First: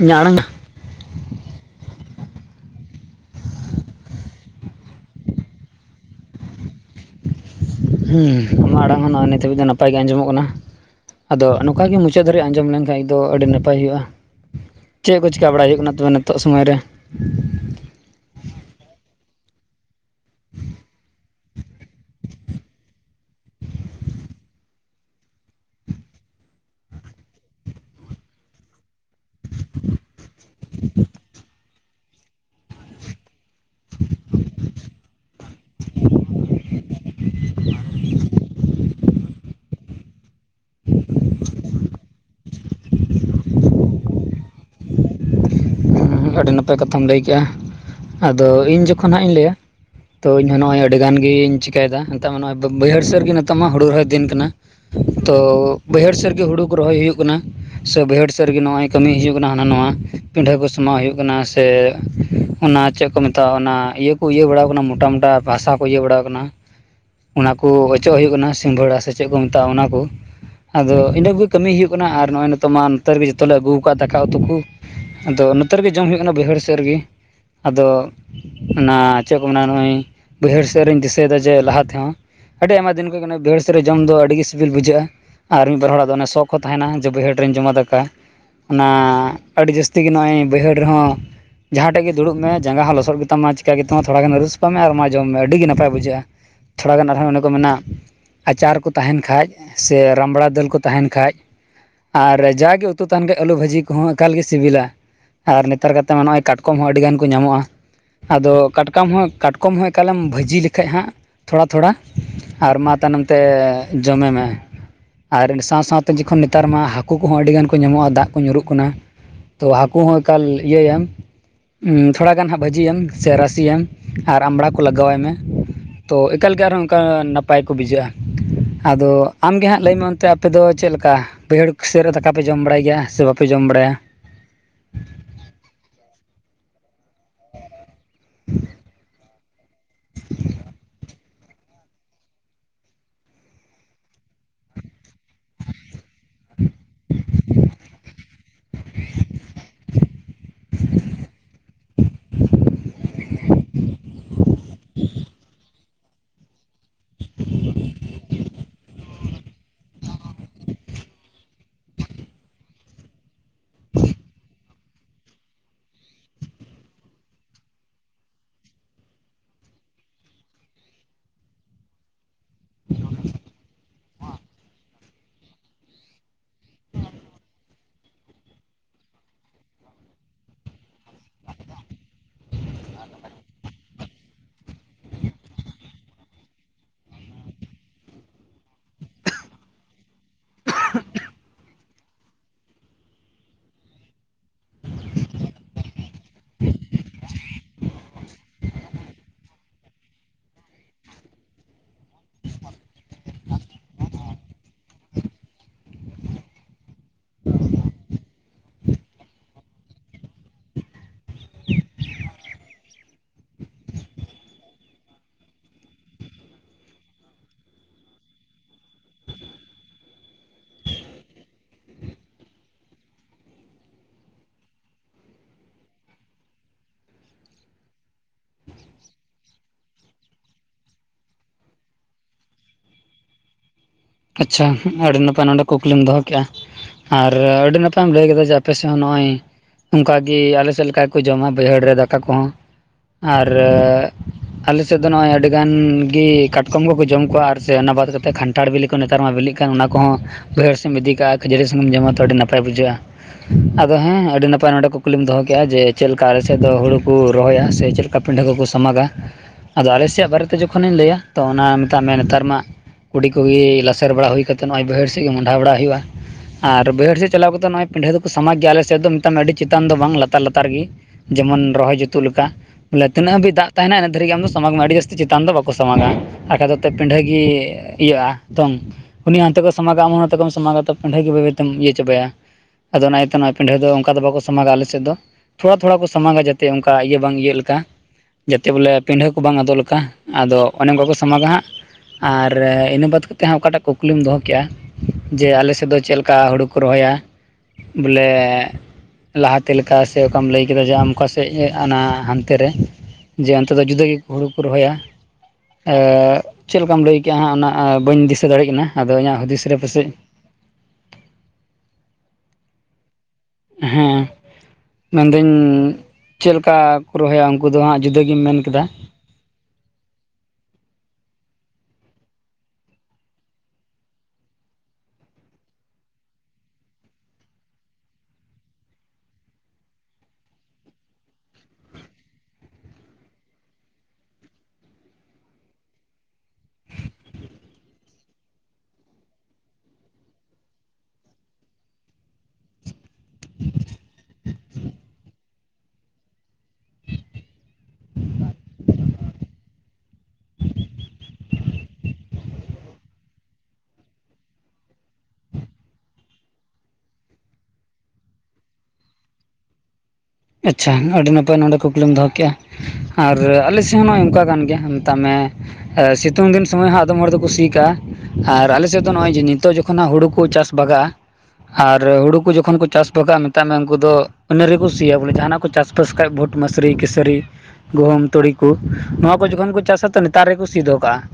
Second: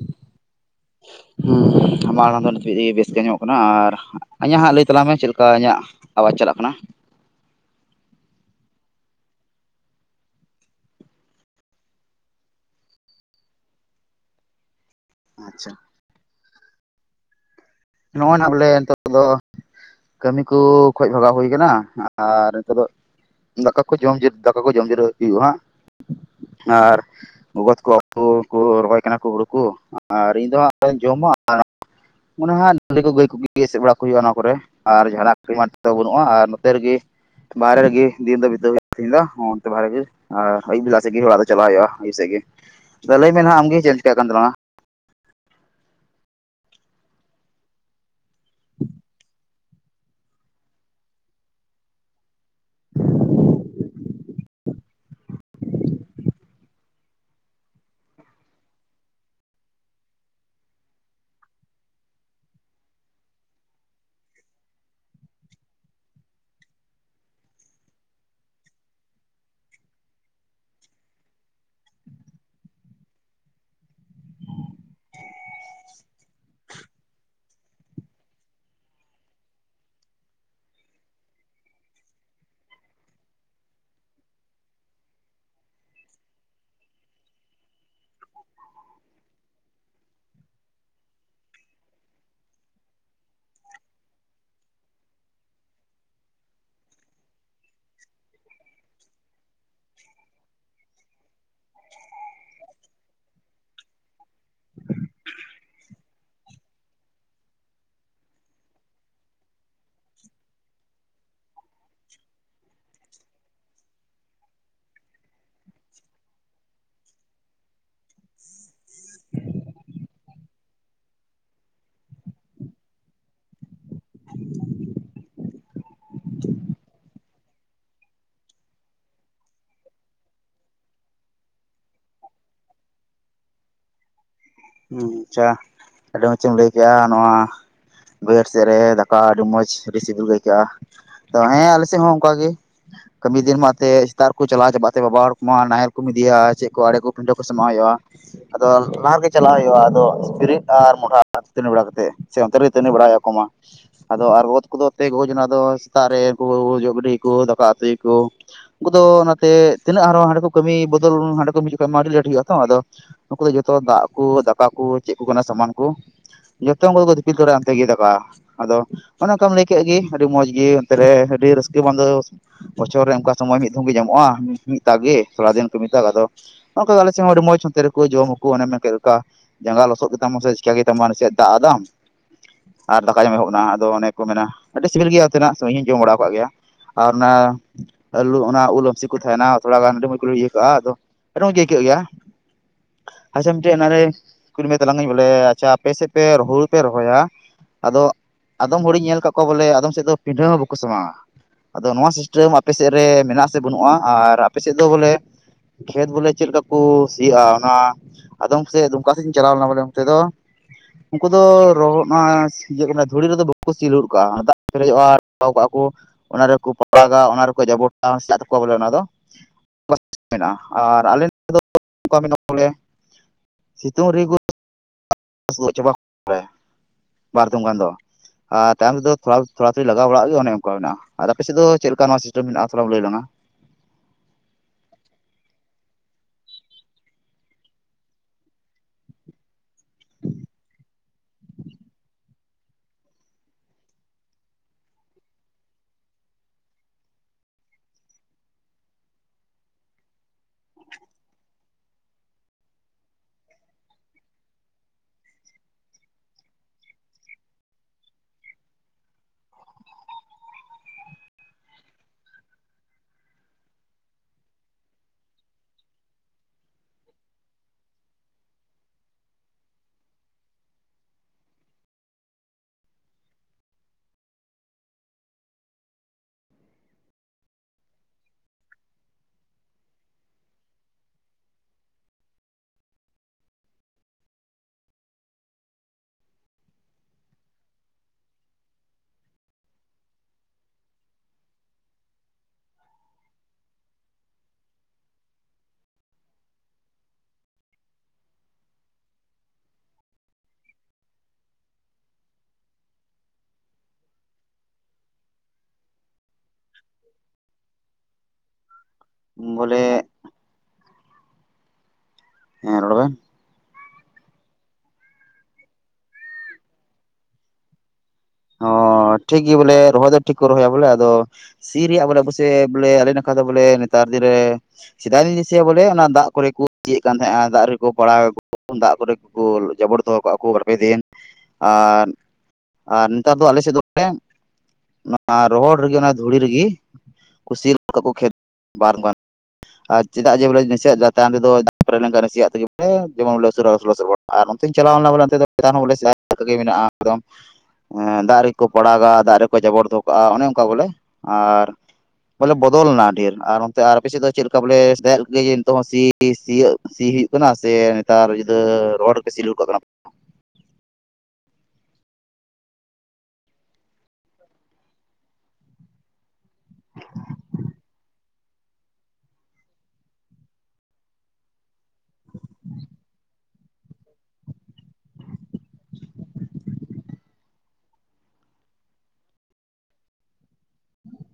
ᱤᱧᱟᱜ ᱟᱲᱟᱝᱜᱟ ᱦᱩᱸ ᱟᱢᱟᱜ ᱟᱲᱟᱝ ᱫᱚ ᱱᱤᱛ [unintelligible] ᱵᱮᱥ ᱜᱮ ᱟᱸᱡᱚᱢᱚᱜ ᱠᱟᱱᱟ ᱟᱨ ᱟᱹᱧᱟᱜ ᱦᱟᱸᱜ ᱞᱟᱹᱭ ᱛᱟᱞᱟᱝ ᱢᱮ ᱪᱮᱫ ᱞᱮᱠᱟ ᱤᱧᱟᱹᱜ ᱟᱣᱟᱡ ᱪᱟᱞᱟᱜ ᱠᱟᱱᱟ ᱦᱩᱸ ᱟᱢᱟᱜ ᱟᱲᱟᱝ ᱦᱚᱸ ᱱᱚᱜᱼᱚᱭ ᱱᱤᱛ ᱦᱟᱹᱵᱤᱡᱽ ᱫᱚ ᱱᱟᱯᱟᱭ ᱜᱮ ᱟᱸᱡᱚᱢᱚᱜ ᱠᱟᱱᱟ ᱟᱫᱚ ᱱᱚᱝᱠᱟ ᱜᱮ ᱢᱩᱪᱟᱹᱫ ᱫᱷᱟᱹᱨᱤᱡ ᱟᱸᱡᱚᱢ ᱞᱮᱱᱠᱷᱟᱡᱽ ᱫᱚ ᱟᱹᱰᱤ ᱱᱟᱯᱟᱭ ᱦᱩᱭᱩᱜᱼᱟ ᱪᱮᱫ ᱠᱚ ᱪᱮᱠᱟ ᱵᱟᱲᱟᱭ ᱟᱪᱪᱷᱟ ᱦᱩᱭᱩᱜ ᱠᱟᱱᱟ ᱛᱚᱵᱮ ᱱᱤᱛᱚᱜ ᱥᱚᱢᱚᱭ ᱨᱮ ᱱᱚᱜᱼᱚᱭ ᱱᱟᱦ ᱵᱚᱞᱮ ᱱᱤᱛᱚᱜ ᱫᱚ ᱠᱟᱹᱢᱤ ᱠᱩᱸ ᱠᱷᱚᱡᱽ ᱵᱷᱟᱜᱟᱣ ᱦᱩᱭ ᱟᱠᱟᱱᱟ ᱟᱨ ᱱᱤᱛᱚᱜ ᱫᱚ ᱫᱟᱠᱟ ᱠᱚ ᱡᱚᱢ ᱡᱤᱫ ᱫᱟᱠᱟ ᱠᱚ ᱡᱚᱢ ᱡᱤᱨᱟᱹ ᱦᱩᱭᱩᱜᱼᱟ ᱟᱨ ᱜᱚᱜᱚ ᱛᱟᱠᱚ ᱠᱚ ᱠᱚ ᱨᱚᱦᱚᱭ ᱠᱟᱱᱟ ᱠᱷᱩᱲ ᱠᱩ ᱟᱨ ᱤᱧ ᱫᱚᱦᱟᱜ ᱡᱚᱢᱟ ᱟᱨ ᱚᱱᱟ ᱦᱟᱜ ᱞᱤ ᱠᱚ ᱜᱟᱹᱭ ᱠᱚᱜᱮ ᱮᱥᱮᱫ ᱵᱟᱲᱟ ᱠᱚ ᱦᱩᱭᱩᱜᱼᱟ ᱚᱱᱟ ᱠᱚᱨᱮ ᱟᱨ ᱡᱟᱦᱟᱱᱟᱜ ᱴᱨᱤᱢᱟᱢ ᱫᱚ ᱵᱟᱹᱱᱩᱜᱼᱟ ᱟᱨ ᱱᱚᱛᱮ ᱨᱮᱜᱮ ᱵᱟᱦᱨᱮ ᱨᱮᱜᱤ ᱫᱤᱱ ᱫᱚ ᱵᱤᱛᱟᱹᱣ ᱦᱩᱭᱩᱜᱼᱟ ᱛᱤᱦᱤᱧ ᱫᱚ ᱦᱚᱸ ᱚᱱᱛᱮ ᱵᱟᱦᱨᱮ ᱜᱤᱨ ᱟᱻ ᱟᱭᱩᱵ ᱵᱮᱞᱟ ᱥᱮᱡᱽ ᱜᱮ ᱚᱲᱟᱜ ᱫᱚ ᱪᱟᱞᱟᱜ ᱦᱩᱭᱩᱜᱼᱟ ᱟᱭᱩᱵ ᱥᱮᱫ ᱜᱮ ᱟᱫᱚ ᱞᱟᱹᱭ ᱢᱮ ᱱᱟᱦ ᱟᱢᱜᱮ ᱪᱮᱫ ᱮᱢ ᱪᱤᱠᱟᱹᱭ ᱠᱟᱱ ᱛᱟᱞᱟᱝᱼᱟ ᱟᱹᱰᱤ ᱱᱟᱯᱟᱭ ᱠᱟᱛᱷᱟᱢ ᱞᱟᱹᱭ ᱠᱮᱜᱼᱟ ᱟᱫᱚ ᱤᱧ ᱡᱚᱠᱷᱚᱱ ᱦᱟᱸᱜ ᱤᱧ ᱞᱟᱹᱭᱟ ᱛᱚ ᱤᱧᱦᱚᱸ ᱱᱚᱜᱼᱚᱭ ᱟᱹᱰᱤ ᱜᱟᱱ ᱜᱤᱧ ᱪᱤᱠᱟᱭᱮᱫᱟ ᱱᱮᱛᱚᱜ ᱢᱟ ᱱᱚᱜᱼᱚᱭ ᱵᱟᱹᱵ ᱵᱟᱹᱭᱦᱟᱹᱲ ᱥᱮᱫ ᱨᱮᱜᱤ ᱱᱤᱛᱚᱜ ᱢᱟ ᱦᱩᱲᱩ ᱨᱚᱦᱚᱭ ᱫᱤᱱ ᱠᱟᱱᱟ ᱛᱚᱻ ᱵᱟᱹᱭᱦᱟᱹᱲ ᱥᱮᱫ ᱨᱮᱜᱤ ᱦᱩᱲᱩ ᱠᱚ ᱨᱚᱦᱚᱭ ᱦᱩᱭᱩᱜ ᱠᱟᱱᱟ ᱥᱮ ᱵᱟᱹᱭᱦᱟᱹᱲ ᱥᱮᱫ ᱨᱮᱜ ᱱᱚᱜᱼᱚᱭ ᱠᱟᱹᱢᱤ ᱦᱩᱭᱩᱜ ᱠᱟᱱᱟ ᱦᱟᱱᱟ ᱱᱟᱣᱟ ᱯᱤᱰᱷᱟᱹ ᱠᱩᱥ ᱮᱢᱟᱣ ᱦᱩᱭᱩᱜ ᱠᱟᱱᱟ ᱥᱮ ᱚᱱᱟ ᱪᱮᱫ ᱠᱚ ᱢᱮᱛᱟᱜᱼᱟ ᱚᱱᱟ ᱤᱭᱟᱹ ᱠᱚ ᱤᱭᱟᱹ ᱵᱟᱲᱟᱣ ᱠᱟᱱᱟ ᱢᱚᱴᱟ ᱢᱚᱴᱟ ᱵᱷᱟᱥᱟ ᱤᱭᱟᱹ ᱵᱟᱲᱟ ᱟᱠᱟᱱᱟ ᱚᱱᱟ ᱠᱚ ᱚᱪᱚᱜ ᱦᱩᱭᱩᱜ ᱠᱟᱱᱟ ᱥᱤᱵᱷᱟᱹᱲᱟ ᱥᱮ ᱪᱮᱫ ᱠᱚ ᱢᱮᱛᱟᱜᱼᱟ ᱚᱱᱟ ᱠᱚ ᱟᱫᱚ ᱤᱱᱟᱹ ᱠᱚᱜᱮ ᱠᱟᱹᱢᱤ ᱦᱩᱭᱩᱜ ᱠᱟᱱᱟ ᱟᱨ ᱱᱚᱜᱼᱚᱭ ᱱᱤᱛᱚᱜ ᱢᱟ ᱱᱚᱛᱮ ᱨᱮᱜᱮ ᱡᱚᱛᱚ ᱞᱮ ᱟᱹᱜᱩ ᱠᱟᱜ-ᱟ ᱫᱟᱠᱟ ᱩᱛᱩ ᱠᱩ ᱟᱫᱚ ᱱᱚᱛᱮ ᱨᱮᱜᱮ ᱡᱚᱢ ᱦᱩᱭᱩᱜ ᱠᱟᱱᱟ ᱵᱟᱹᱭᱦᱟᱹᱲ ᱥᱮᱫ ᱨᱮᱜᱮ ᱟᱫᱚ ᱚᱱᱟ ᱪᱮᱫ ᱠᱚ ᱢᱮᱱᱟ ᱱᱚᱜᱼᱚᱭ ᱵᱟᱹᱭᱦᱟᱹᱲ ᱥᱮᱫ ᱨᱮᱧ ᱫᱤᱥᱟᱹᱭ ᱫᱟ ᱡᱮ ᱞᱟᱦᱟ ᱛᱮᱦᱚᱸ ᱟᱹᱰᱤ ᱟᱭᱢᱟ ᱫᱤᱱ ᱠᱷᱚᱡ ᱠᱟᱱᱟ ᱵᱟᱹᱭᱦᱟᱹᱲ ᱥᱮᱫ ᱨᱮ ᱡᱚᱢ ᱫᱚ ᱟᱹᱰᱤ ᱜᱮ ᱥᱤᱵᱤᱞ ᱵᱩᱡᱷᱟᱹᱜᱼᱟ ᱟᱨ ᱢᱤᱫ ᱵᱟᱨ ᱦᱚᱲᱟᱜ ᱫᱚ ᱚᱱᱟ ᱥᱚᱠ ᱦᱚᱸ ᱛᱟᱦᱮᱱᱟ ᱡᱮ ᱵᱟᱹᱭᱦᱟᱹᱲ ᱨᱮᱧ ᱡᱚᱢᱟ ᱫᱟᱠᱟ ᱚᱱᱟ ᱟᱹᱰᱤ ᱡᱟᱹᱥᱛᱤ ᱜᱮ ᱱᱚᱜᱼᱚᱭ ᱵᱟᱹᱭᱦᱟᱹᱲ ᱨᱮᱦᱚᱸ ᱡᱟᱦᱟᱸ ᱴᱷᱮᱡ ᱜᱮ ᱫᱩᱲᱩᱵ ᱢᱮ ᱡᱟᱸᱜᱟ ᱦᱚᱸ ᱞᱚᱥᱚᱫ ᱜᱮᱛᱟᱢᱟ ᱪᱤᱠᱟᱹ ᱜᱮᱛᱟᱢ ᱛᱷᱚᱲᱟ ᱜᱟᱱ ᱟᱹᱨᱩᱥ ᱥᱟᱯᱟᱜ ᱢᱮ ᱟᱨ ᱢᱟ ᱡᱚᱢ ᱢᱮ ᱟᱹᱰᱤ ᱜᱮ ᱱᱟᱯᱟᱭ ᱵᱩᱡᱷᱟᱹᱜᱼᱟ ᱛᱷᱚᱲᱟ ᱜᱟᱱ ᱟᱨᱦᱚᱸ ᱚᱱᱮ ᱠᱚ ᱢᱮᱱᱟᱜᱼᱟ ᱟᱪᱟᱨ ᱠᱚ ᱛᱟᱦᱮᱱ ᱠᱷᱟᱡ ᱥᱮ ᱨᱟᱢᱲᱟ ᱫᱟᱹᱞ ᱠᱚ ᱛᱟᱦᱮᱱ ᱠᱷᱟᱡ ᱟᱨ ᱡᱟᱣᱜᱮ ᱩᱛᱩ ᱛᱟᱦᱮᱱ ᱠᱷᱟᱡ ᱟᱹᱞᱩ ᱵᱷᱟᱹᱡᱤ ᱠᱚᱦᱚᱸ ᱮᱠᱟᱞ ᱜᱮ ᱥᱤᱵᱤᱞᱟ ᱟᱨ ᱱᱮᱛᱟᱨ ᱠᱟᱛᱮᱫ ᱦᱚᱸ ᱱᱚᱜᱼᱚᱭ ᱠᱟᱴᱠᱚᱢ ᱦᱚᱸ ᱟᱹᱰᱤᱜᱟᱱ ᱠᱚ ᱧᱟᱢᱚᱜᱼᱟ ᱟᱫᱚ ᱠᱟᱴᱠᱟᱢ ᱦᱚᱸ ᱠᱟᱴᱠᱚᱢ ᱦᱚᱸ ᱮᱠᱟᱞᱮᱢ ᱵᱷᱟᱹᱡᱤ ᱞᱮᱠᱷᱟᱡᱽ ᱦᱟᱸᱜ ᱛᱷᱚᱲᱟ ᱛᱷᱚᱲᱟ ᱟᱨ ᱢᱟ ᱛᱟᱭᱱᱚᱢ ᱛᱮ ᱡᱚᱢᱮ ᱢᱮ ᱟᱨ ᱥᱟᱶ ᱥᱟᱶᱛᱮ ᱡᱮᱠᱷᱚᱱ ᱱᱮᱛᱟᱨ ᱢᱟ ᱦᱟᱹᱠᱩ ᱠᱚᱦᱚᱸ ᱟᱹᱰᱤ ᱜᱟᱱ ᱠᱚ ᱧᱟᱢᱚᱜᱼᱟ ᱫᱟᱜ ᱠᱚ ᱧᱩᱨᱩᱜ ᱠᱟᱱᱟ ᱛᱳ ᱦᱟᱹᱠᱩ ᱦᱚᱸ ᱮᱠᱟᱞ ᱤᱭᱟᱹᱭᱟᱢ ᱛᱷᱚᱲᱟ ᱜᱟᱱ ᱦᱟᱸᱜ ᱵᱷᱟᱹᱡᱤ ᱭᱮᱢ ᱥᱮ ᱨᱟᱥᱤ ᱭᱮᱢ ᱟᱨ ᱟᱢᱲᱟ ᱠᱚ ᱞᱟᱜᱟᱣᱟᱭ ᱢᱮ ᱛᱚ ᱮᱠᱟᱞ ᱜᱮ ᱟᱨᱦᱚᱸ ᱚᱱᱠᱟ ᱱᱟᱯᱟᱭ ᱠᱚ ᱵᱩᱡᱷᱟᱹᱜᱼᱟ ᱟᱫᱚ ᱟᱢᱜᱮ ᱦᱟᱸᱜ ᱞᱟᱹᱭᱢᱮ ᱚᱱᱛᱮ ᱟᱯᱮ ᱫᱚ ᱪᱮᱫ ᱞᱮᱠᱟ ᱵᱟᱹᱭᱦᱟᱹᱲ ᱠᱚ ᱥᱮᱫ ᱨᱮ ᱫᱟᱠᱟ ᱯᱮ ᱡᱚᱢ ᱵᱟᱲᱟᱭ ᱜᱮᱭᱟ ᱥᱮ ᱵᱟᱯᱮ ᱡᱚᱢ ᱵᱟᱲᱟᱭ-ᱟ ᱩᱸ ᱪᱟ ᱟᱹᱰᱤ ᱢᱚᱡᱽ ᱮᱢ ᱞᱟᱹᱭ ᱠᱮᱜ-ᱟ ᱱᱚᱣᱟ ᱵᱟᱹᱭᱦᱟᱹᱲ ᱥᱮᱫ ᱨᱮ ᱫᱟᱠᱟ ᱟᱹᱰᱤ ᱢᱚᱡᱽ ᱟᱹᱰᱤ ᱥᱤᱵᱤᱞ ᱜᱮ ᱪᱟ, ᱛᱚ ᱦᱮᱸ ᱟᱞᱮ ᱥᱮᱫ ᱦᱚᱸ ᱚᱱᱠᱟ ᱜᱮ ᱠᱟᱹᱢᱤ ᱫᱤᱱ ᱢᱟ ᱮᱛᱮ ᱥᱮᱛᱟ ᱨᱮᱠᱚ ᱪᱟᱞᱟᱣ ᱪᱟᱵᱟᱜ ᱛᱮ ᱵᱟᱵᱟ ᱦᱚᱲ ᱠᱚᱢᱟ ᱱᱟᱦᱮᱞ ᱠᱚᱢ ᱤᱫᱤᱭᱟ ᱪᱮᱫ ᱠᱚ ᱟᱲᱮ ᱠᱚ ᱯᱤᱰᱟᱹ ᱠᱚ ᱥᱮᱢᱟᱣ ᱦᱩᱭᱩᱜᱼᱟ ᱟᱫᱚ ᱞᱟᱦᱟ ᱨᱮᱜᱮ ᱪᱟᱞᱟᱜ ᱦᱩᱭᱩᱜᱼᱟ ᱟᱫᱚ ᱵᱤᱨᱤᱫ ᱟᱨ ᱢᱳᱰᱷᱟ ᱟᱨ ᱫᱟᱹᱛᱟᱹᱱᱤ ᱵᱟᱲᱟ ᱠᱟᱛᱮᱜ ᱥᱮ ᱚᱱᱛᱮ ᱨᱮ ᱫᱟᱹᱛᱟᱹᱱᱤ ᱵᱟᱲᱟ ᱠᱚ ᱢᱟ ᱟᱫᱚ ᱟᱨ ᱚᱛ ᱠᱚᱫᱚ [unintelligible] ᱫᱚ ᱥᱮᱛᱟᱜ ᱨᱮ ᱩᱱ ᱡᱚᱜ ᱜᱤᱰ ᱟᱠᱚ ᱫᱟᱠᱟ ᱩᱛᱩ ᱭᱟ ᱠᱚ ᱩᱱᱠᱩ ᱫᱚ ᱚᱱᱟᱛᱮ ᱛᱤᱱᱟᱹᱜ ᱟᱨᱚᱸ ᱦᱟᱸᱰᱮ ᱠᱚ ᱠᱟᱹᱢᱤ ᱵᱚᱫᱚᱞ ᱦᱟᱸᱰᱮ ᱠᱚ ᱦᱤᱡᱩ ᱢᱟ ᱟᱹᱰᱤ ᱞᱮᱴ ᱦᱩᱭᱩᱜᱼᱟ ᱛᱚ ᱟᱫᱚ ᱱᱩᱠᱩ ᱫᱚ ᱡᱚᱛᱚ ᱫᱟᱜ ᱠᱚ ᱫᱟᱠᱟ ᱠᱚ ᱪᱮᱫ ᱠᱚ ᱠᱟᱱᱟ ᱥᱟᱢᱟᱱ ᱠᱚ ᱡᱚᱛᱚ ᱩᱱᱠᱚ ᱫᱚᱠᱚ ᱫᱤᱯᱤᱞ ᱫᱟᱲᱮᱭᱟᱜ-ᱟ ᱚᱱᱛᱮ ᱜᱮ ᱫᱟᱠᱟ ᱟᱫᱚ ᱚᱱᱮ ᱚᱱᱠᱟᱢ ᱞᱟᱹᱭ ᱠᱮᱫ ᱜᱮ ᱟᱹᱰᱤ ᱢᱚᱡᱽ ᱜᱮ ᱚᱱᱛᱮ ᱨᱮ ᱟᱹᱰᱤ ᱨᱟᱹᱥᱠᱟᱹ ᱵᱟᱝ ᱫᱚ ᱵᱚᱪᱷᱚᱨ ᱨᱮ ᱚᱱᱠᱟ ᱥᱚᱢᱚᱭ ᱢᱤᱫ ᱫᱷᱚᱢ ᱜᱮ ᱧᱟᱢᱚᱜᱼᱟ ᱢᱤᱫ ᱫᱟᱜ ᱜᱮ ᱛᱷᱚᱲᱟ ᱫᱤᱱ ᱠᱚᱹᱢᱤ ᱛᱟᱠ ᱟᱫᱚ ᱱᱚᱝᱠᱟᱱ ᱜᱮ ᱟᱞᱮ ᱦᱚᱸ ᱟᱹᱰᱤ ᱢᱚᱡᱽ ᱦᱟᱱᱛᱮ ᱨᱮᱠᱚ ᱡᱚᱢ ᱩᱠᱩ ᱚᱱᱮᱢ ᱢᱮᱱ ᱠᱮᱫ ᱠᱟ ᱡᱟᱸᱜᱟ ᱞᱚᱥᱚᱜ ᱜᱮᱛᱟᱢᱟ ᱥᱮ ᱪᱤᱠᱟᱹ ᱜᱮᱛᱟᱢᱟ ᱱᱟᱥᱮ ᱫᱟᱜ ᱟᱫᱟᱢ ᱟᱨ ᱫᱟᱠᱟ ᱡᱚᱢ ᱮᱦᱚᱵᱱᱟ ᱟᱫᱚ ᱚᱱᱮ ᱠᱚ ᱢᱮᱱᱟ ᱟᱹᱰᱤ ᱥᱤᱵᱤᱞ ᱜᱮᱭᱟ ᱚᱱᱛᱮᱱᱟᱜ ᱥᱚ ᱤᱧ ᱦᱚᱧ ᱡᱚᱢ ᱵᱟᱲᱟ ᱠᱟᱫ ᱜᱮᱭᱟ ᱦᱟᱜ ᱟᱨ ᱚᱱᱟ ᱟᱞᱩ ᱚᱱᱟ ᱩᱞ ᱟᱢᱥᱤ ᱠᱚ ᱛᱟᱦᱮᱱᱟ ᱛᱷᱚᱲᱟ ᱜᱟᱱ ᱟᱹᱰᱤ ᱢᱚᱡᱽ ᱠᱚ ᱤᱭᱟᱹ ᱠᱟᱜᱼᱟ ᱟᱫᱚ ᱟᱹᱰᱤ ᱢᱚᱡᱽ ᱜᱮ ᱟᱹᱭᱠᱟᱹᱜ ᱜᱮᱭᱟ ᱟᱪᱪᱷᱟ ᱢᱤᱫᱴᱮᱝ ᱚᱱᱟᱨᱮ ᱠᱩᱞᱤᱢ ᱛᱟᱞᱟᱝ ᱟᱹᱧ ᱵᱚᱞᱮ ᱟᱪᱪᱷᱟ ᱟᱯᱮ ᱥᱮᱫ ᱯᱮ ᱦᱩᱨᱩ ᱯᱮ ᱨᱚᱦᱚᱭᱟ ᱟᱫᱚ ᱟᱫᱚᱢ ᱦᱚᱲᱤᱧ ᱧᱮᱞ ᱠᱟᱫ ᱠᱚᱣᱟ ᱵᱚᱞᱮ ᱟᱫᱚᱢ ᱥᱮᱫ ᱫᱚ ᱯᱤᱰᱟᱹ ᱦᱚᱸ ᱵᱟᱠᱚ ᱥᱟᱢᱟᱜ ᱼᱟ ᱟᱫᱚ ᱱᱚᱣᱟ ᱥᱤᱥᱴᱮᱢ ᱟᱯᱮ ᱥᱮᱫ ᱨᱮ ᱢᱮᱱᱟᱜ ᱟᱥᱮ ᱵᱟᱹᱱᱩᱜᱼᱟ ᱟᱨ ᱟᱯᱮ ᱥᱮᱫ ᱫᱚ ᱵᱚᱞᱮ ᱠᱷᱮᱛ ᱵᱚᱞᱮ ᱪᱮᱫ ᱞᱮᱠᱟ ᱠᱚ ᱥᱤᱭᱟᱜᱼᱟ ᱚᱱᱟ ᱟᱫᱚᱢ ᱥᱮᱫ ᱫᱩᱢᱠᱟ ᱥᱮᱫ ᱤᱧ ᱪᱟᱞᱟᱣ ᱞᱮᱱᱟ ᱵᱚᱞᱮ ᱚᱱᱛᱮ ᱫᱚ ᱩᱱᱠᱩ ᱫᱚ ᱨᱚᱦᱚ ᱱᱚᱣᱟ [unintelligible] ᱫᱷᱩᱲᱤ ᱨᱮᱫᱚ ᱵᱟᱠᱚ ᱥᱤ ᱞᱟᱦᱩᱫ ᱠᱟᱜᱼᱟ ᱫᱟᱜ ᱠᱚ ᱯᱮᱨᱮᱡᱚᱜᱼᱟ ᱟᱨ ᱫᱚᱦᱚ ᱠᱟᱜ ᱟᱠᱚ ᱚᱱᱟ ᱨᱮᱠᱚ ᱯᱟᱲᱟᱜᱟ ᱚᱱᱟ ᱨᱮᱠᱚ ᱡᱟᱵᱚᱴᱟ ᱥᱮᱭᱟᱜ ᱛᱟᱠᱚᱣᱟ ᱵᱚᱞᱮ ᱚᱱᱟ ᱫᱚ ᱢᱮᱱᱟᱜᱼᱟ ᱟᱨ ᱟᱞᱮ ᱱᱚ ᱫᱚᱠᱟ ᱵᱚᱞᱮ ᱥᱤᱛᱩᱝ ᱨᱮᱜᱮ ᱠᱚ ᱪᱟᱵᱟ [inaudible] ᱵᱟᱨ ᱫᱚᱢ ᱜᱟᱱ ᱫᱚ ᱟᱨ ᱛᱟᱭᱚᱢ ᱛᱮᱫᱚ ᱛᱷᱚᱲᱟ ᱛᱷᱚᱲᱟ ᱛᱷᱚᱲᱤ ᱞᱟᱜᱟᱣ ᱵᱟᱲᱟᱜ ᱜᱮ ᱚᱱᱮ ᱚᱱᱠᱟ ᱢᱮᱱᱟᱜᱼᱟ ᱟᱨ ᱟᱯᱮ ᱥᱮᱫ ᱫᱚ ᱪᱮᱫ ᱞᱮᱠᱟ ᱱᱚᱣᱟ ᱥᱤᱥᱴᱮᱢ ᱢᱮᱱᱟᱜᱼᱟ ᱛᱚᱲᱟᱢ ᱞᱟᱹᱭ ᱞᱟᱝᱟ ᱟᱪᱪᱷᱟ ᱟᱹᱰᱤ ᱱᱟᱯᱟᱭ ᱱᱚᱰᱮ ᱠᱩᱠᱞᱤᱢ ᱫᱚᱦᱚ ᱠᱮᱫᱼᱟ ᱟᱨ ᱟᱹᱰᱤ ᱱᱟᱯᱟᱭᱢ ᱞᱟᱹᱭ ᱠᱮᱫᱟ ᱡᱮ ᱟᱯᱮ ᱥᱮᱫ ᱦᱚᱸ ᱱᱚᱜᱼᱚᱭ ᱚᱱᱠᱟᱜᱮ ᱟᱞᱮ ᱥᱮᱫ ᱞᱮᱠᱟ ᱜᱮ ᱠᱚ ᱡᱚᱢᱟ ᱵᱟᱹᱭᱦᱟᱹᱲ ᱨᱮ ᱫᱟᱠᱟ ᱠᱚᱸᱦᱚᱸ ᱟᱨ ᱟᱞᱮᱮᱥᱮᱫ ᱫᱚ ᱱᱚᱜ-ᱚᱭ ᱟᱹᱰᱤ ᱜᱟᱱ ᱜᱮ ᱠᱟᱴᱠᱚᱢ ᱠᱚ-ᱠᱚ ᱡᱚᱢ ᱠᱚᱣᱟ ᱟᱨ ᱥᱮ ᱚᱱᱟ ᱵᱟᱫ ᱠᱟᱛᱮ ᱠᱟᱱᱴᱷᱟᱲ ᱵᱤᱞᱤ ᱱᱮᱛᱟᱨ ᱢᱟ ᱵᱤᱞᱤᱜ ᱠᱟᱱᱟᱱ ᱚᱱᱟ ᱠᱚᱦᱚᱸ ᱵᱟᱹᱭᱦᱟᱹᱲ ᱥᱮᱫ ᱮᱢ ᱤ ᱠᱟᱜᱼᱟ ᱠᱷᱟᱹᱡᱟᱹᱲᱤ ᱥᱟᱞᱟᱜ ᱮᱢ ᱡᱚᱢᱟ ᱛᱚ ᱟᱹᱰᱤ ᱱᱟᱯᱟᱭ ᱵᱩᱡᱷᱟᱹᱜᱼᱟ ᱟᱫᱚ ᱦᱮᱸ ᱟᱹᱰᱤ ᱱᱟᱯᱟᱭ ᱱᱚᱰᱮ ᱠᱩᱠᱞᱤᱢ ᱫᱚᱦᱚ ᱠᱮᱜᱼᱟ ᱡᱮ ᱪᱮᱫ ᱞᱮᱠᱟ ᱟᱞᱮ ᱥᱮᱫ ᱫᱚ ᱦᱩᱲᱩ ᱠᱚ ᱨᱚᱦᱚᱭᱟ? ᱥᱮ ᱪᱮᱫ ᱼᱼ ᱚᱠᱟ ᱯᱤᱰᱷᱦᱮᱹ ᱠᱚᱠᱚ ᱥᱟᱢᱟᱜᱟ। ᱟᱫᱚ ᱟᱞᱮᱥᱭᱟᱜ ᱵᱟᱨᱮᱛᱮ ᱡᱚᱠᱷᱚᱱᱤᱧ ᱞᱟᱹᱭᱟ ᱛᱚ ᱚᱱᱟ ᱢᱮᱛᱟᱜ ᱢᱮ ᱱᱮᱛᱟᱨ ᱢᱟ ᱠᱩᱲᱤ ᱠᱚᱜᱮ ᱼᱼ ᱞᱟᱥᱮᱨ ᱵᱟᱲᱟ ᱦᱩᱭ ᱠᱟᱛᱮᱫ ᱱᱚᱜᱼᱚᱭ ᱵᱟᱹᱭᱦᱟᱹᱲ ᱥᱮᱫ ᱜᱮ ᱢᱚᱦᱰᱷᱟ ᱵᱟᱲᱟ ᱦᱩᱭᱩᱜᱼᱟ। ᱟᱨ ᱵᱟᱹᱭᱦᱟᱹᱲ ᱥᱮᱫ ᱪᱟᱞᱟᱣ ᱠᱟᱛᱮᱜ ᱱᱚᱜᱼᱚᱭ ᱯᱤᱰᱟᱹ ᱫᱚ ᱥᱟᱢᱟᱜ ᱜᱮᱭᱟ ᱟᱞᱮᱥᱮᱫ ᱫᱚ ᱛᱟᱢ ᱟᱹᱰᱤ ᱪᱮᱛᱟᱱ ᱫᱚ ᱵᱟᱝ ᱞᱟᱛᱟᱨ ᱞᱟᱛᱟᱨ ᱜᱮ। ᱡᱮᱢᱚᱱ ᱨᱚᱦᱚᱭ ᱡᱩᱛᱩᱜ ᱞᱮᱠᱟ। ᱵᱚᱞᱮ ᱛᱤᱱᱟᱹᱜ ᱦᱟᱹᱵᱤᱡ ᱫᱟᱜ ᱦᱮᱱᱟᱹ ᱤᱱᱟᱹᱜ ᱫᱷᱟᱹᱨᱤᱡ ᱜᱮ ᱟᱢ ᱫᱚ ᱥᱟᱢᱟᱝ ᱢᱮ ᱟᱹᱰᱤ ᱡᱟᱹᱥᱛᱤ ᱪᱮᱛᱟᱱ ᱫᱚ ᱵᱟᱠᱚ ᱥᱟᱢᱟᱜᱟ। ᱟᱨᱠᱷᱟ ᱡᱚᱛᱚ ᱯᱤᱰᱷᱟᱹ ᱜᱮ ᱤᱭᱟᱹᱜᱼᱟ। ᱛᱚᱝ ᱩᱱᱤ ᱦᱟᱱᱛᱮ ᱠᱷᱚᱱ ᱥᱟᱢᱟᱜᱟ ᱟᱢ ᱦᱚᱸ ᱚᱱᱟᱛᱮ ᱠᱷᱚᱱ ᱥᱟᱢᱟᱝᱟ ᱛᱚ ᱯᱤᱰᱷᱟᱹ ᱜᱮ ᱵᱟᱹᱭ ᱵᱟᱸᱭ ᱛᱮᱢ ᱤᱭᱟᱹ ᱪᱟᱵᱟᱭᱟ। ᱟᱫᱚ ᱚᱱᱟ ᱜᱮᱛᱚ ᱱᱚᱣᱟ ᱯᱤᱰᱷᱟᱹ ᱫᱚ ᱚᱱᱠᱟ ᱫᱚ ᱵᱟᱠᱚ ᱥᱚᱢᱟᱜᱟ ᱟᱞᱮ ᱥᱮᱫ ᱫᱚ ᱛᱷᱚᱲᱟ ᱛᱷᱚᱲᱟ ᱠᱚ ᱥᱟᱢᱟᱜᱟ ᱡᱟᱛᱮ ᱚᱱᱠᱟ ᱤᱭᱟᱹ ᱵᱟᱝ ᱤᱭᱟᱹᱜ ᱞᱮᱠᱟ। ᱡᱟᱛᱮ ᱵᱚᱞᱮ ᱯᱤᱰᱷᱟᱹ ᱠᱚ ᱵᱟᱝ ᱟᱫᱚᱜ ᱞᱮᱠᱟ ᱟᱫᱚ ᱚᱱᱮ ᱚᱱᱠᱟ ᱠᱚ ᱥᱟᱢᱟᱜᱟ ᱦᱟᱸᱜ। ᱟᱨ ᱤᱱᱟᱹ ᱵᱟᱛ ᱠᱟ ᱼᱼ ᱛᱮᱦᱚᱸ ᱚᱠᱟᱴᱟᱜ ᱠᱩᱠᱞᱤᱢ ᱫᱚᱦᱚ ᱠᱮᱫᱼᱟ ᱡᱮ ᱟᱞᱮᱥᱮᱫ ᱫᱚ ᱪᱮᱫ ᱞᱮᱠᱟ ᱦᱩᱲᱩ ᱠᱚ ᱨᱚᱦᱚᱭᱟ᱾ ᱵᱚᱞᱮ ᱞᱟᱦᱟᱛᱮ ᱞᱮᱠᱟ ᱥᱮ ᱚᱠᱟᱢ ᱞᱟᱹᱭ ᱠᱮᱫᱟ ᱡᱮ ᱟᱢ ᱚᱠᱟ ᱥᱮᱫ ᱚᱱᱟ ᱦᱟᱱᱛᱮ ᱨᱮ ᱼᱼ ᱡᱮ ᱚᱱᱛᱮ ᱫᱚ ᱡᱩᱫᱟᱹ ᱜᱮ ᱦᱩᱲᱩ ᱠᱚ ᱨᱚᱦᱚᱭᱟ। ᱮᱻ ᱪᱮᱫ ᱞᱮᱠᱟᱢ ᱞᱟᱹᱭ ᱠᱮᱜᱼᱟ ᱦᱟᱸᱜ ᱚᱱᱟ ᱵᱟᱹᱧ ᱫᱤᱥᱟᱹ ᱫᱟᱲᱮᱭᱟᱜ ᱠᱟᱱᱟ ᱟᱫᱚ ᱤᱧᱟᱹᱜ ᱦᱩᱫᱤᱥ ᱨᱮ ᱵᱚᱞᱮ ᱯᱟᱥᱮᱡ ᱼᱼ ᱦᱮᱸ ᱨᱚᱲ ᱵᱮᱱ ᱦᱮᱸ ᱢᱮᱱᱫᱟᱹᱧ ᱪᱮᱫ ᱞᱮᱠᱟ ᱠᱚ ᱨᱚᱦᱚᱭᱟ? ᱫᱚ ᱦᱟᱸᱜ ᱡᱩᱫᱟᱹ ᱜᱮᱢ ᱢᱮᱱ ᱚ ᱠᱮᱫᱟ। ᱴᱷᱤᱠ ᱜᱮ ᱵᱚᱞᱮ ᱨᱚᱦᱚᱭ ᱫᱚ ᱴᱷᱤᱠ ᱨᱚᱦᱭᱟ ᱵᱚᱞᱮ ᱟᱫᱚ ᱼᱼ ᱥᱤ ᱨᱮᱭᱟᱜ ᱵᱚᱞᱮ ᱵᱚᱥᱮ ᱵᱚᱞᱮ ᱟᱞᱮ ᱱᱟᱠᱷᱟ ᱫᱚ ᱵᱚᱞᱮ ᱱᱮᱛᱟᱨ ᱫᱤᱱ ᱨᱮ ᱼᱼ ᱥᱮᱫᱟᱭ ᱫᱩᱧ ᱫᱤᱥᱭᱟ ᱵᱚᱞᱮ ᱚᱱᱟ ᱫᱟᱜ ᱠᱚᱨᱮ ᱠᱚ ᱤᱭᱮᱫ ᱠᱟᱱ ᱛᱟᱦᱮᱸᱱᱟ ᱫᱟᱜ ᱠᱚᱠᱚ ᱯᱟᱲᱟᱣᱮᱫ ᱫᱟᱜ ᱠᱚᱨᱮ ᱠᱳᱞ ᱡᱟᱵᱚᱨ ᱫᱚᱦᱚ ᱠᱟᱜᱼᱟ ᱠᱚ ᱵᱟᱨᱯᱮ ᱫᱤᱱ ᱟᱨ ᱼᱼ ᱟᱨ ᱱᱮᱛᱟᱨ ᱫᱚ ᱟᱞᱮ ᱥᱮᱫ ᱫᱚ ᱵᱚᱞᱮ ᱚᱱᱟ ᱨᱚᱦᱚᱲ ᱨᱮᱜᱮ ᱚᱱᱟ ᱫᱷᱩᱲᱤ ᱨᱮᱜᱮ ᱼᱼ ᱠᱩᱥᱤ ᱞᱮᱠᱟ ᱠᱟ ᱠᱚ ᱠᱷᱮᱛ ᱵᱟᱨ ᱜᱟᱱ ᱟᱨ ᱪᱮᱫᱟᱜ ᱡᱮ ᱵᱚᱞᱮ ᱱᱟᱥᱮᱭᱟᱜ ᱪᱮᱛᱟᱱ ᱨᱮᱫᱚ ᱫᱟᱜ ᱯᱮᱨᱮᱡ ᱞᱮᱱᱠᱷᱟᱱ ᱱᱟᱥᱮᱭᱟᱜ ᱛᱮᱜᱮ ᱵᱚᱞᱮ ᱟᱨ ᱚᱱᱚᱛᱮᱧ ᱪᱟᱞᱟᱣ ᱞᱮᱱᱟ ᱵᱚᱞᱮ ᱚᱱᱛᱮ ᱫᱚ ᱪᱮᱛᱟᱱ ᱦᱚᱸ ᱵᱚᱞᱮ ᱥᱮᱫᱮ ᱞᱮᱠᱟ ᱜᱮ ᱢᱮᱱᱟᱜᱼᱟ ᱮᱠᱫᱚᱢ। ᱫᱟᱜ ᱨᱮᱠᱚ ᱯᱟᱲᱟᱜᱟ ᱫᱟᱜ ᱨᱮᱠᱚ ᱡᱟᱵᱚᱨ ᱫᱚᱦᱚ ᱠᱟᱜᱼᱟ ᱚᱱᱮ ᱚᱱᱠᱟ ᱵᱚᱞᱮ ᱟᱨ ᱼᱼ ᱵᱚᱞᱮ ᱵᱚᱫᱚᱞᱱᱟ ᱰᱷᱮᱨ ᱟᱨ ᱚᱱᱛᱮ ᱟᱨ ᱯᱮᱥᱮᱫ ᱫᱚ ᱪᱮᱫ ᱞᱮᱠᱟ ᱵᱚᱞᱮ ᱥᱮᱫᱟᱭᱟᱜ ᱞᱮᱠᱟᱜᱮ ᱡᱮ ᱱᱤᱛᱚᱜ ᱦᱚᱸ ᱥᱤ ᱼᱼ ᱥᱤ ᱥᱤᱭᱳᱜ ᱥᱤ ᱦᱩᱭᱩᱜ ᱠᱟᱱᱟ ᱥᱮ ᱱᱮᱛᱟᱨ ᱡᱩᱫᱟᱹ ᱨᱚᱲ ᱨᱮᱯᱮ ᱥᱤ ᱨᱩᱣᱟᱹᱲ ᱠᱟᱜ ᱠᱟᱱᱟ। ᱟᱪᱪᱷᱟ ᱟᱹᱰᱤ ᱱᱟᱯᱟᱭ ᱱᱚᱰᱮ ᱠᱩᱠᱞᱤᱢ ᱫᱚᱦᱚ ᱠᱮᱜᱼᱟ। ᱟᱨ ᱟᱞᱮ ᱥᱮᱫ ᱦᱚᱸ ᱱᱚᱜᱼᱚᱭ ᱚᱱᱠᱟ ᱠᱟᱱ ᱜᱮᱭᱟ ᱢᱮᱛᱟᱜ ᱢᱮ ᱼᱼ ᱮᱻ ᱥᱤᱛᱩᱝ ᱫᱤᱱ ᱥᱚᱢᱚᱭ ᱦᱚᱸ ᱟᱫᱚᱢ ᱦᱚᱲ ᱫᱚᱠᱚ ᱥᱤ ᱠᱟᱜᱼᱟ। ᱟᱨ ᱟᱞᱮ ᱥᱮᱫ ᱫᱚ ᱱᱚᱜᱼᱚᱭ ᱡᱮ ᱱᱤᱛᱚᱜ ᱡᱚᱠᱷᱚᱱ ᱦᱩᱲᱩ ᱠᱚ ᱪᱟᱥ ᱵᱟᱜᱟᱜᱼᱟ ᱟᱨ ᱦᱩᱲᱩ ᱠᱚ ᱡᱚᱠᱷᱚᱱ ᱠᱚ ᱪᱟᱥ ᱵᱟᱜᱟᱜᱼᱟ ᱢᱮᱛᱟᱜ ᱢᱮ ᱩᱱᱠᱩ ᱫᱚ ᱤᱱᱟᱹ ᱨᱮᱠᱚ ᱼᱼ ᱥᱤᱭᱤᱭᱟ ᱵᱚᱞᱮ ᱡᱟᱦᱟᱱᱟᱜ ᱠᱚ ᱪᱟᱥᱼᱵᱟᱥ ᱠᱷᱟᱡ ᱵᱷᱩᱴ ᱢᱟᱥᱨᱤ ᱠᱮᱥᱟᱹᱨᱤ। ᱜᱩᱦᱩᱢ ᱛᱩᱲᱤ ᱠᱚ ᱱᱚᱣᱟ ᱠᱚ ᱡᱚᱠᱷᱚᱱ ᱠᱚ ᱪᱟᱥᱟ ᱛᱚ ᱱᱮᱛᱟᱨ ᱨᱮᱠᱚ ᱥᱤᱫᱚᱦᱚ ᱠᱟᱜᱼᱟ।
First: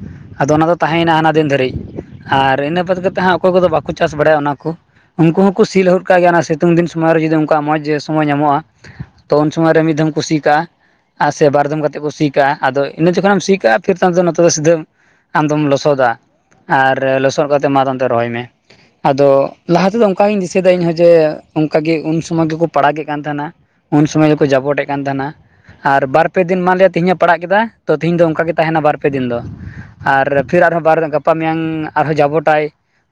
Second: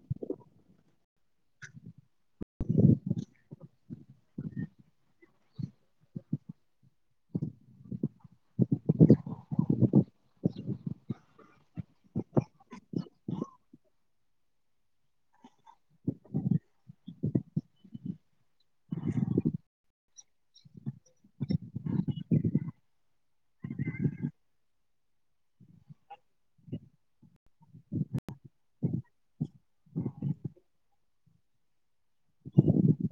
ᱟᱫᱚ ᱚᱱᱟ ᱫᱚ ᱛᱟᱦᱮᱸᱭᱮᱱᱟ ᱦᱟᱱᱟ ᱫᱤᱱ ᱫᱷᱟᱹᱨᱤᱡ ᱟᱨ ᱤᱱᱟᱹ ᱵᱟᱫ ᱠᱟ ᱠᱟᱛᱮᱫ ᱦᱟᱸᱜ ᱚᱠᱚᱭ ᱠᱚᱫᱚ ᱵᱟᱠᱚ ᱪᱟᱥ ᱵᱟᱲᱟᱭᱟ ᱚᱱᱟ ᱠᱚ᱾ ᱩᱱᱠᱩ ᱦᱚᱸᱠᱚ ᱥᱤ ᱞᱟᱹᱜᱩᱫ ᱠᱟᱜ ᱜᱮᱭᱟ ᱚᱱᱟ ᱥᱤᱛᱩᱝᱤᱱ ᱥᱚᱢ ᱨᱮ ᱡᱩᱫ ᱩᱱᱠᱩᱣᱟᱜ ᱢᱡᱽ ᱡᱮᱚᱢᱚᱭ ᱧᱟᱢᱼᱟ। ᱞᱟᱢᱚᱜ-ᱟ ᱛᱚ ᱩᱱ ᱥᱚᱢᱚᱭ ᱨᱮ ᱢᱤᱫ ᱫᱷᱟᱢ ᱠᱩᱥᱤ ᱠᱟᱜᱼᱟ। ᱟᱨ ᱥᱮ ᱵᱟᱨᱫᱚᱢ ᱠᱟᱛᱮᱫ ᱠᱚ ᱥᱤ ᱠᱟᱜᱼᱟ ᱟᱫᱚ ᱤᱱᱟᱹ ᱡᱚᱠᱷᱚᱱᱮ ᱮᱢ ᱥᱤ ᱠᱟᱜᱼᱟ ᱯᱷᱤᱨ ᱛᱚ ᱟᱢ ᱫᱚ ᱥᱤᱫᱷᱟᱹ ᱼᱼ ᱟᱢᱫᱚᱢ ᱞᱚᱥᱚᱫᱟ ᱟᱨ ᱞᱚᱥᱚᱫ ᱠᱟᱛᱮᱫ ᱢᱟ ᱛᱟᱭᱚᱢ ᱛᱮ ᱫᱚ ᱨᱚᱦᱚᱭ ᱢᱮ। ᱟᱫᱚ ᱞᱟᱦᱟ ᱛᱮᱫᱚ ᱚᱱᱠᱟᱜᱤᱧ ᱫᱤᱥᱟᱹᱭᱮᱫᱟ ᱤᱧᱦᱚ ᱡᱮ ᱚᱱᱠᱟ ᱜᱮ ᱩᱱ ᱥᱚᱢᱚᱭ ᱜᱮᱠᱚ ᱯᱟᱲᱟᱜᱮᱫ ᱼᱼ ᱠᱟᱱ ᱛᱟᱦᱮᱱᱟ ᱩᱱ ᱥᱚᱢᱚᱭ ᱫᱚᱠᱚ ᱡᱟᱵᱚᱴᱮᱜ ᱠᱟᱱ ᱛᱟᱦᱮᱱᱟ। ᱟᱨ ᱵᱟᱨ ᱯᱮ ᱫᱤᱱ ᱢᱟᱞ ᱮ ᱛᱤᱦᱤᱧᱮ ᱯᱟᱲᱦᱟᱜ ᱠᱮᱫᱟ ᱛᱚ ᱛᱤᱦᱤᱧ ᱫᱚ ᱚᱱᱠᱟ ᱜᱮ ᱛᱟᱦᱮᱱᱟ ᱵᱟᱨ ᱯᱮ ᱫᱤᱱ ᱫᱚ। ᱟᱨ ᱯᱷᱤᱨ ᱟᱨᱦᱚᱸ ᱵᱟᱨ ᱜᱟᱯᱟ ᱢᱮᱭᱟᱝ ᱟᱨᱦᱚᱸ ᱡᱟᱵᱚᱴᱟᱭ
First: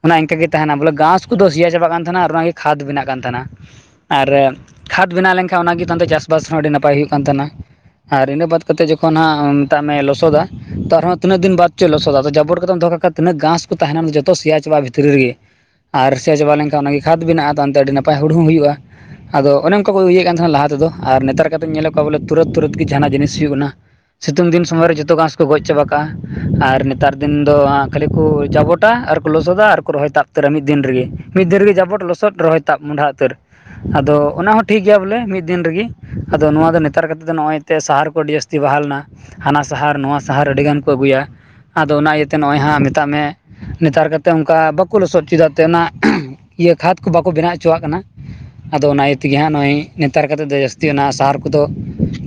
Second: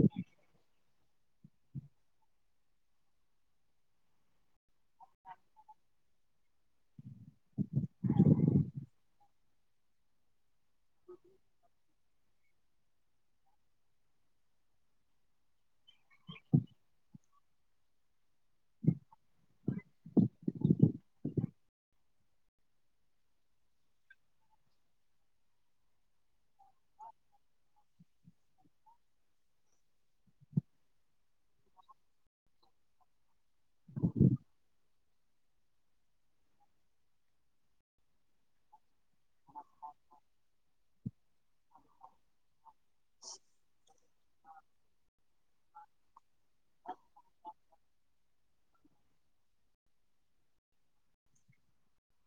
ᱚᱱᱟ ᱤᱱᱠᱟᱹ ᱜᱮ ᱛᱟᱦᱮᱱᱟ ᱵᱚᱞᱮ ᱜᱷᱟᱥ ᱠᱚᱫᱚ ᱥᱤᱭᱟ ᱪᱟᱵᱟᱜ ᱠᱟᱱ ᱛᱟᱦᱮᱱᱟ ᱟᱨ ᱚᱱᱟᱜᱮ ᱠᱷᱟᱫᱽ ᱵᱮᱱᱟᱜ ᱠᱟᱱ ᱛᱟᱦᱮᱱᱟ ᱟᱨ ᱠᱷᱟᱫᱽ ᱵᱮᱱᱟᱣ ᱞᱮᱱᱠᱷᱟᱱ ᱚᱱᱟᱜᱮᱛᱮ ᱪᱟᱥᱵᱟᱥ ᱦᱚᱸ ᱟᱹᱰᱤ ᱱᱟᱯᱟᱭ ᱦᱩᱭᱩᱜ ᱠᱟᱱ ᱛᱟᱦᱮᱱᱟ ᱟᱨ ᱤᱱᱟᱹ ᱵᱟᱫᱽ ᱠᱟᱛᱮᱫ ᱡᱚᱠᱷᱚᱱ ᱦᱟᱸᱜ ᱢᱮᱛᱟᱜ ᱢᱮ ᱞᱚᱥᱚᱫᱟ ᱛᱚ ᱟᱨᱦᱚᱸ ᱛᱤᱱᱟᱹᱜ ᱫᱤᱱ ᱵᱟᱫ ᱪᱚ ᱞᱚᱥᱚᱫ ᱛᱚ ᱟᱨᱦᱚ ᱛᱤᱱᱟᱹᱜ ᱫᱤᱱ ᱵᱟᱫᱪᱚᱭ ᱞᱚᱥᱚᱫᱟ ᱟᱫᱚ ᱡᱟᱵᱚᱴ ᱠᱟᱛᱮᱢ ᱫᱚᱦᱚ ᱠᱟᱜᱟ ᱠᱷᱟᱱ ᱛᱤᱱᱟᱹᱜ ᱜᱷᱟᱥ ᱛᱟᱸᱦᱮᱱᱟ ᱡᱚᱛᱚ ᱥᱮᱭᱟ ᱪᱟᱵᱟ ᱟ ᱵᱷᱤᱛᱨᱤ ᱨᱮᱜᱮ ᱟᱨ ᱥᱮᱭᱟ ᱪᱟᱵᱟ ᱞᱮᱱᱠᱷᱟᱱ ᱚᱱᱟᱜᱮ ᱠᱷᱟᱫᱽ ᱵᱮᱱᱟᱜᱼᱟ ᱛᱚ ᱦᱟᱱᱛᱮ ᱟᱹᱰᱤ ᱱᱟᱯᱟᱭ ᱦᱩᱲᱩ ᱦᱚᱸ ᱦᱩᱭᱩᱜᱼᱟ ᱟᱫᱚ ᱚᱱᱮ ᱚᱱᱠᱟ ᱠᱚ ᱤᱭᱮᱫ ᱠᱟᱱ ᱛᱟᱦᱮᱱᱟ ᱟᱫᱚ ᱚᱱᱮ ᱚᱱᱠᱟ ᱠᱚ ᱤᱭᱟ. ᱜ ᱠᱟᱱ ᱛᱟᱸᱦᱮᱱᱟ ᱞᱟᱦᱟ ᱛᱮᱫᱚ ᱟᱨ ᱱᱮᱛᱟᱨ ᱠᱟᱛᱮᱧ ᱧᱮᱞᱮᱫ ᱠᱚᱣᱟ ᱵᱚᱞᱮ ᱛᱩᱨᱟᱹᱛ ᱛᱩᱨᱟᱹᱛ ᱜᱮ ᱡᱟᱦᱟᱱᱟᱜ ᱡᱤᱱᱤᱥ ᱦᱩᱭᱩᱜ ᱠᱟᱱᱟ ᱥᱤᱛᱩᱝ ᱫᱤᱱ ᱥᱚᱢᱚᱭ ᱨᱮ ᱡᱚᱛᱚ ᱜᱷᱟᱥ ᱠᱚ ᱜᱚᱡ ᱪᱟᱵᱟ ᱠᱟᱱᱟ ᱟᱨ ᱱᱮᱛᱟᱨ ᱫᱤᱱ ᱫᱚ ᱠᱷᱟᱹᱞᱤ ᱠᱚ ᱡᱟᱵᱚᱴᱟ ᱟᱨᱠᱚ ᱞᱚᱥᱚᱫᱟ ᱟᱨᱠᱚ ᱨᱚᱦᱚᱭ ᱛᱟᱵ ᱩᱛᱟᱹᱨᱟ ᱢᱤᱫ ᱫᱤᱱ ᱨᱮᱜᱮ ᱢᱤᱫ ᱫᱷᱟᱣ ᱨᱮᱜᱮ ᱡᱟᱵᱚᱴ ᱞᱚᱥᱚᱫ ᱨᱚᱦᱚᱭ ᱛᱟᱵ ᱢᱚᱰᱦᱟ ᱩᱛᱟᱹᱨ ᱟᱫᱚ ᱚᱱᱟ ᱦᱚᱸ ᱴᱷᱤᱠ ᱜᱮᱭᱟ ᱵᱚᱞᱮ ᱢᱤᱫ ᱟᱫᱚ ᱚᱱᱟ ᱦᱚ ᱴᱷᱤᱠ ᱜᱮᱭᱟ ᱵᱚᱞᱮ ᱢᱤ ᱫᱤᱱ ᱨᱮᱜᱮ ᱟᱫᱚ ᱱᱚᱣᱟ ᱫᱚ ᱱᱮᱛᱟᱨ ᱠᱟᱛᱮᱫᱚ ᱫᱚ ᱱᱚᱭᱼᱚᱭ ᱛᱮ ᱥᱟᱦᱟᱨ ᱠᱚ ᱟᱹᱰᱤ ᱡᱟᱥᱛᱤ ᱡᱟᱹᱛᱤ ᱵᱟᱦᱟᱞ ᱱᱟ ᱦᱟᱱᱟ ᱥᱟᱦᱟᱨ ᱱᱚᱣᱟ ᱥᱟᱦᱟᱨ ᱟᱹᱰᱤᱜᱟᱱ ᱠᱚ ᱟᱹᱜᱩᱭᱟ ᱟᱫᱚ ᱚᱱᱟ ᱤᱭᱟᱹᱛᱮ ᱱᱚᱜᱼᱚᱭ ᱦᱟᱸᱜ ᱢᱮᱛᱟᱜ ᱢᱮ ᱱᱮᱛᱟᱨ ᱠᱟᱛᱮᱫ ᱚᱱᱠᱟ ᱵᱟᱠᱚ ᱞᱚᱥᱚᱫ ᱦᱚᱪᱚᱭᱟ [inaudible] ᱪᱮᱫᱟᱜ ᱛᱮ ᱚᱱᱟ ᱤᱭᱟᱹ ᱠᱷᱟᱮᱛ ᱠᱚ ᱵᱟᱠᱚ ᱵᱮᱱᱟᱣ ᱦᱚᱪᱚᱣᱟᱜ ᱠᱟᱱᱟ। ᱟᱫᱚ ᱚᱱᱟ ᱤᱭᱟᱹ ᱛᱮᱜᱮ ᱦᱟᱸᱜ ᱱᱚᱜᱼᱚᱭ ᱱᱮᱛᱟᱨ ᱠᱟᱛᱮᱜ ᱫᱚ ᱡᱟᱹᱥᱛᱤ ᱚᱱᱟ ᱥᱟᱦᱟᱨ ᱠᱚᱫᱚ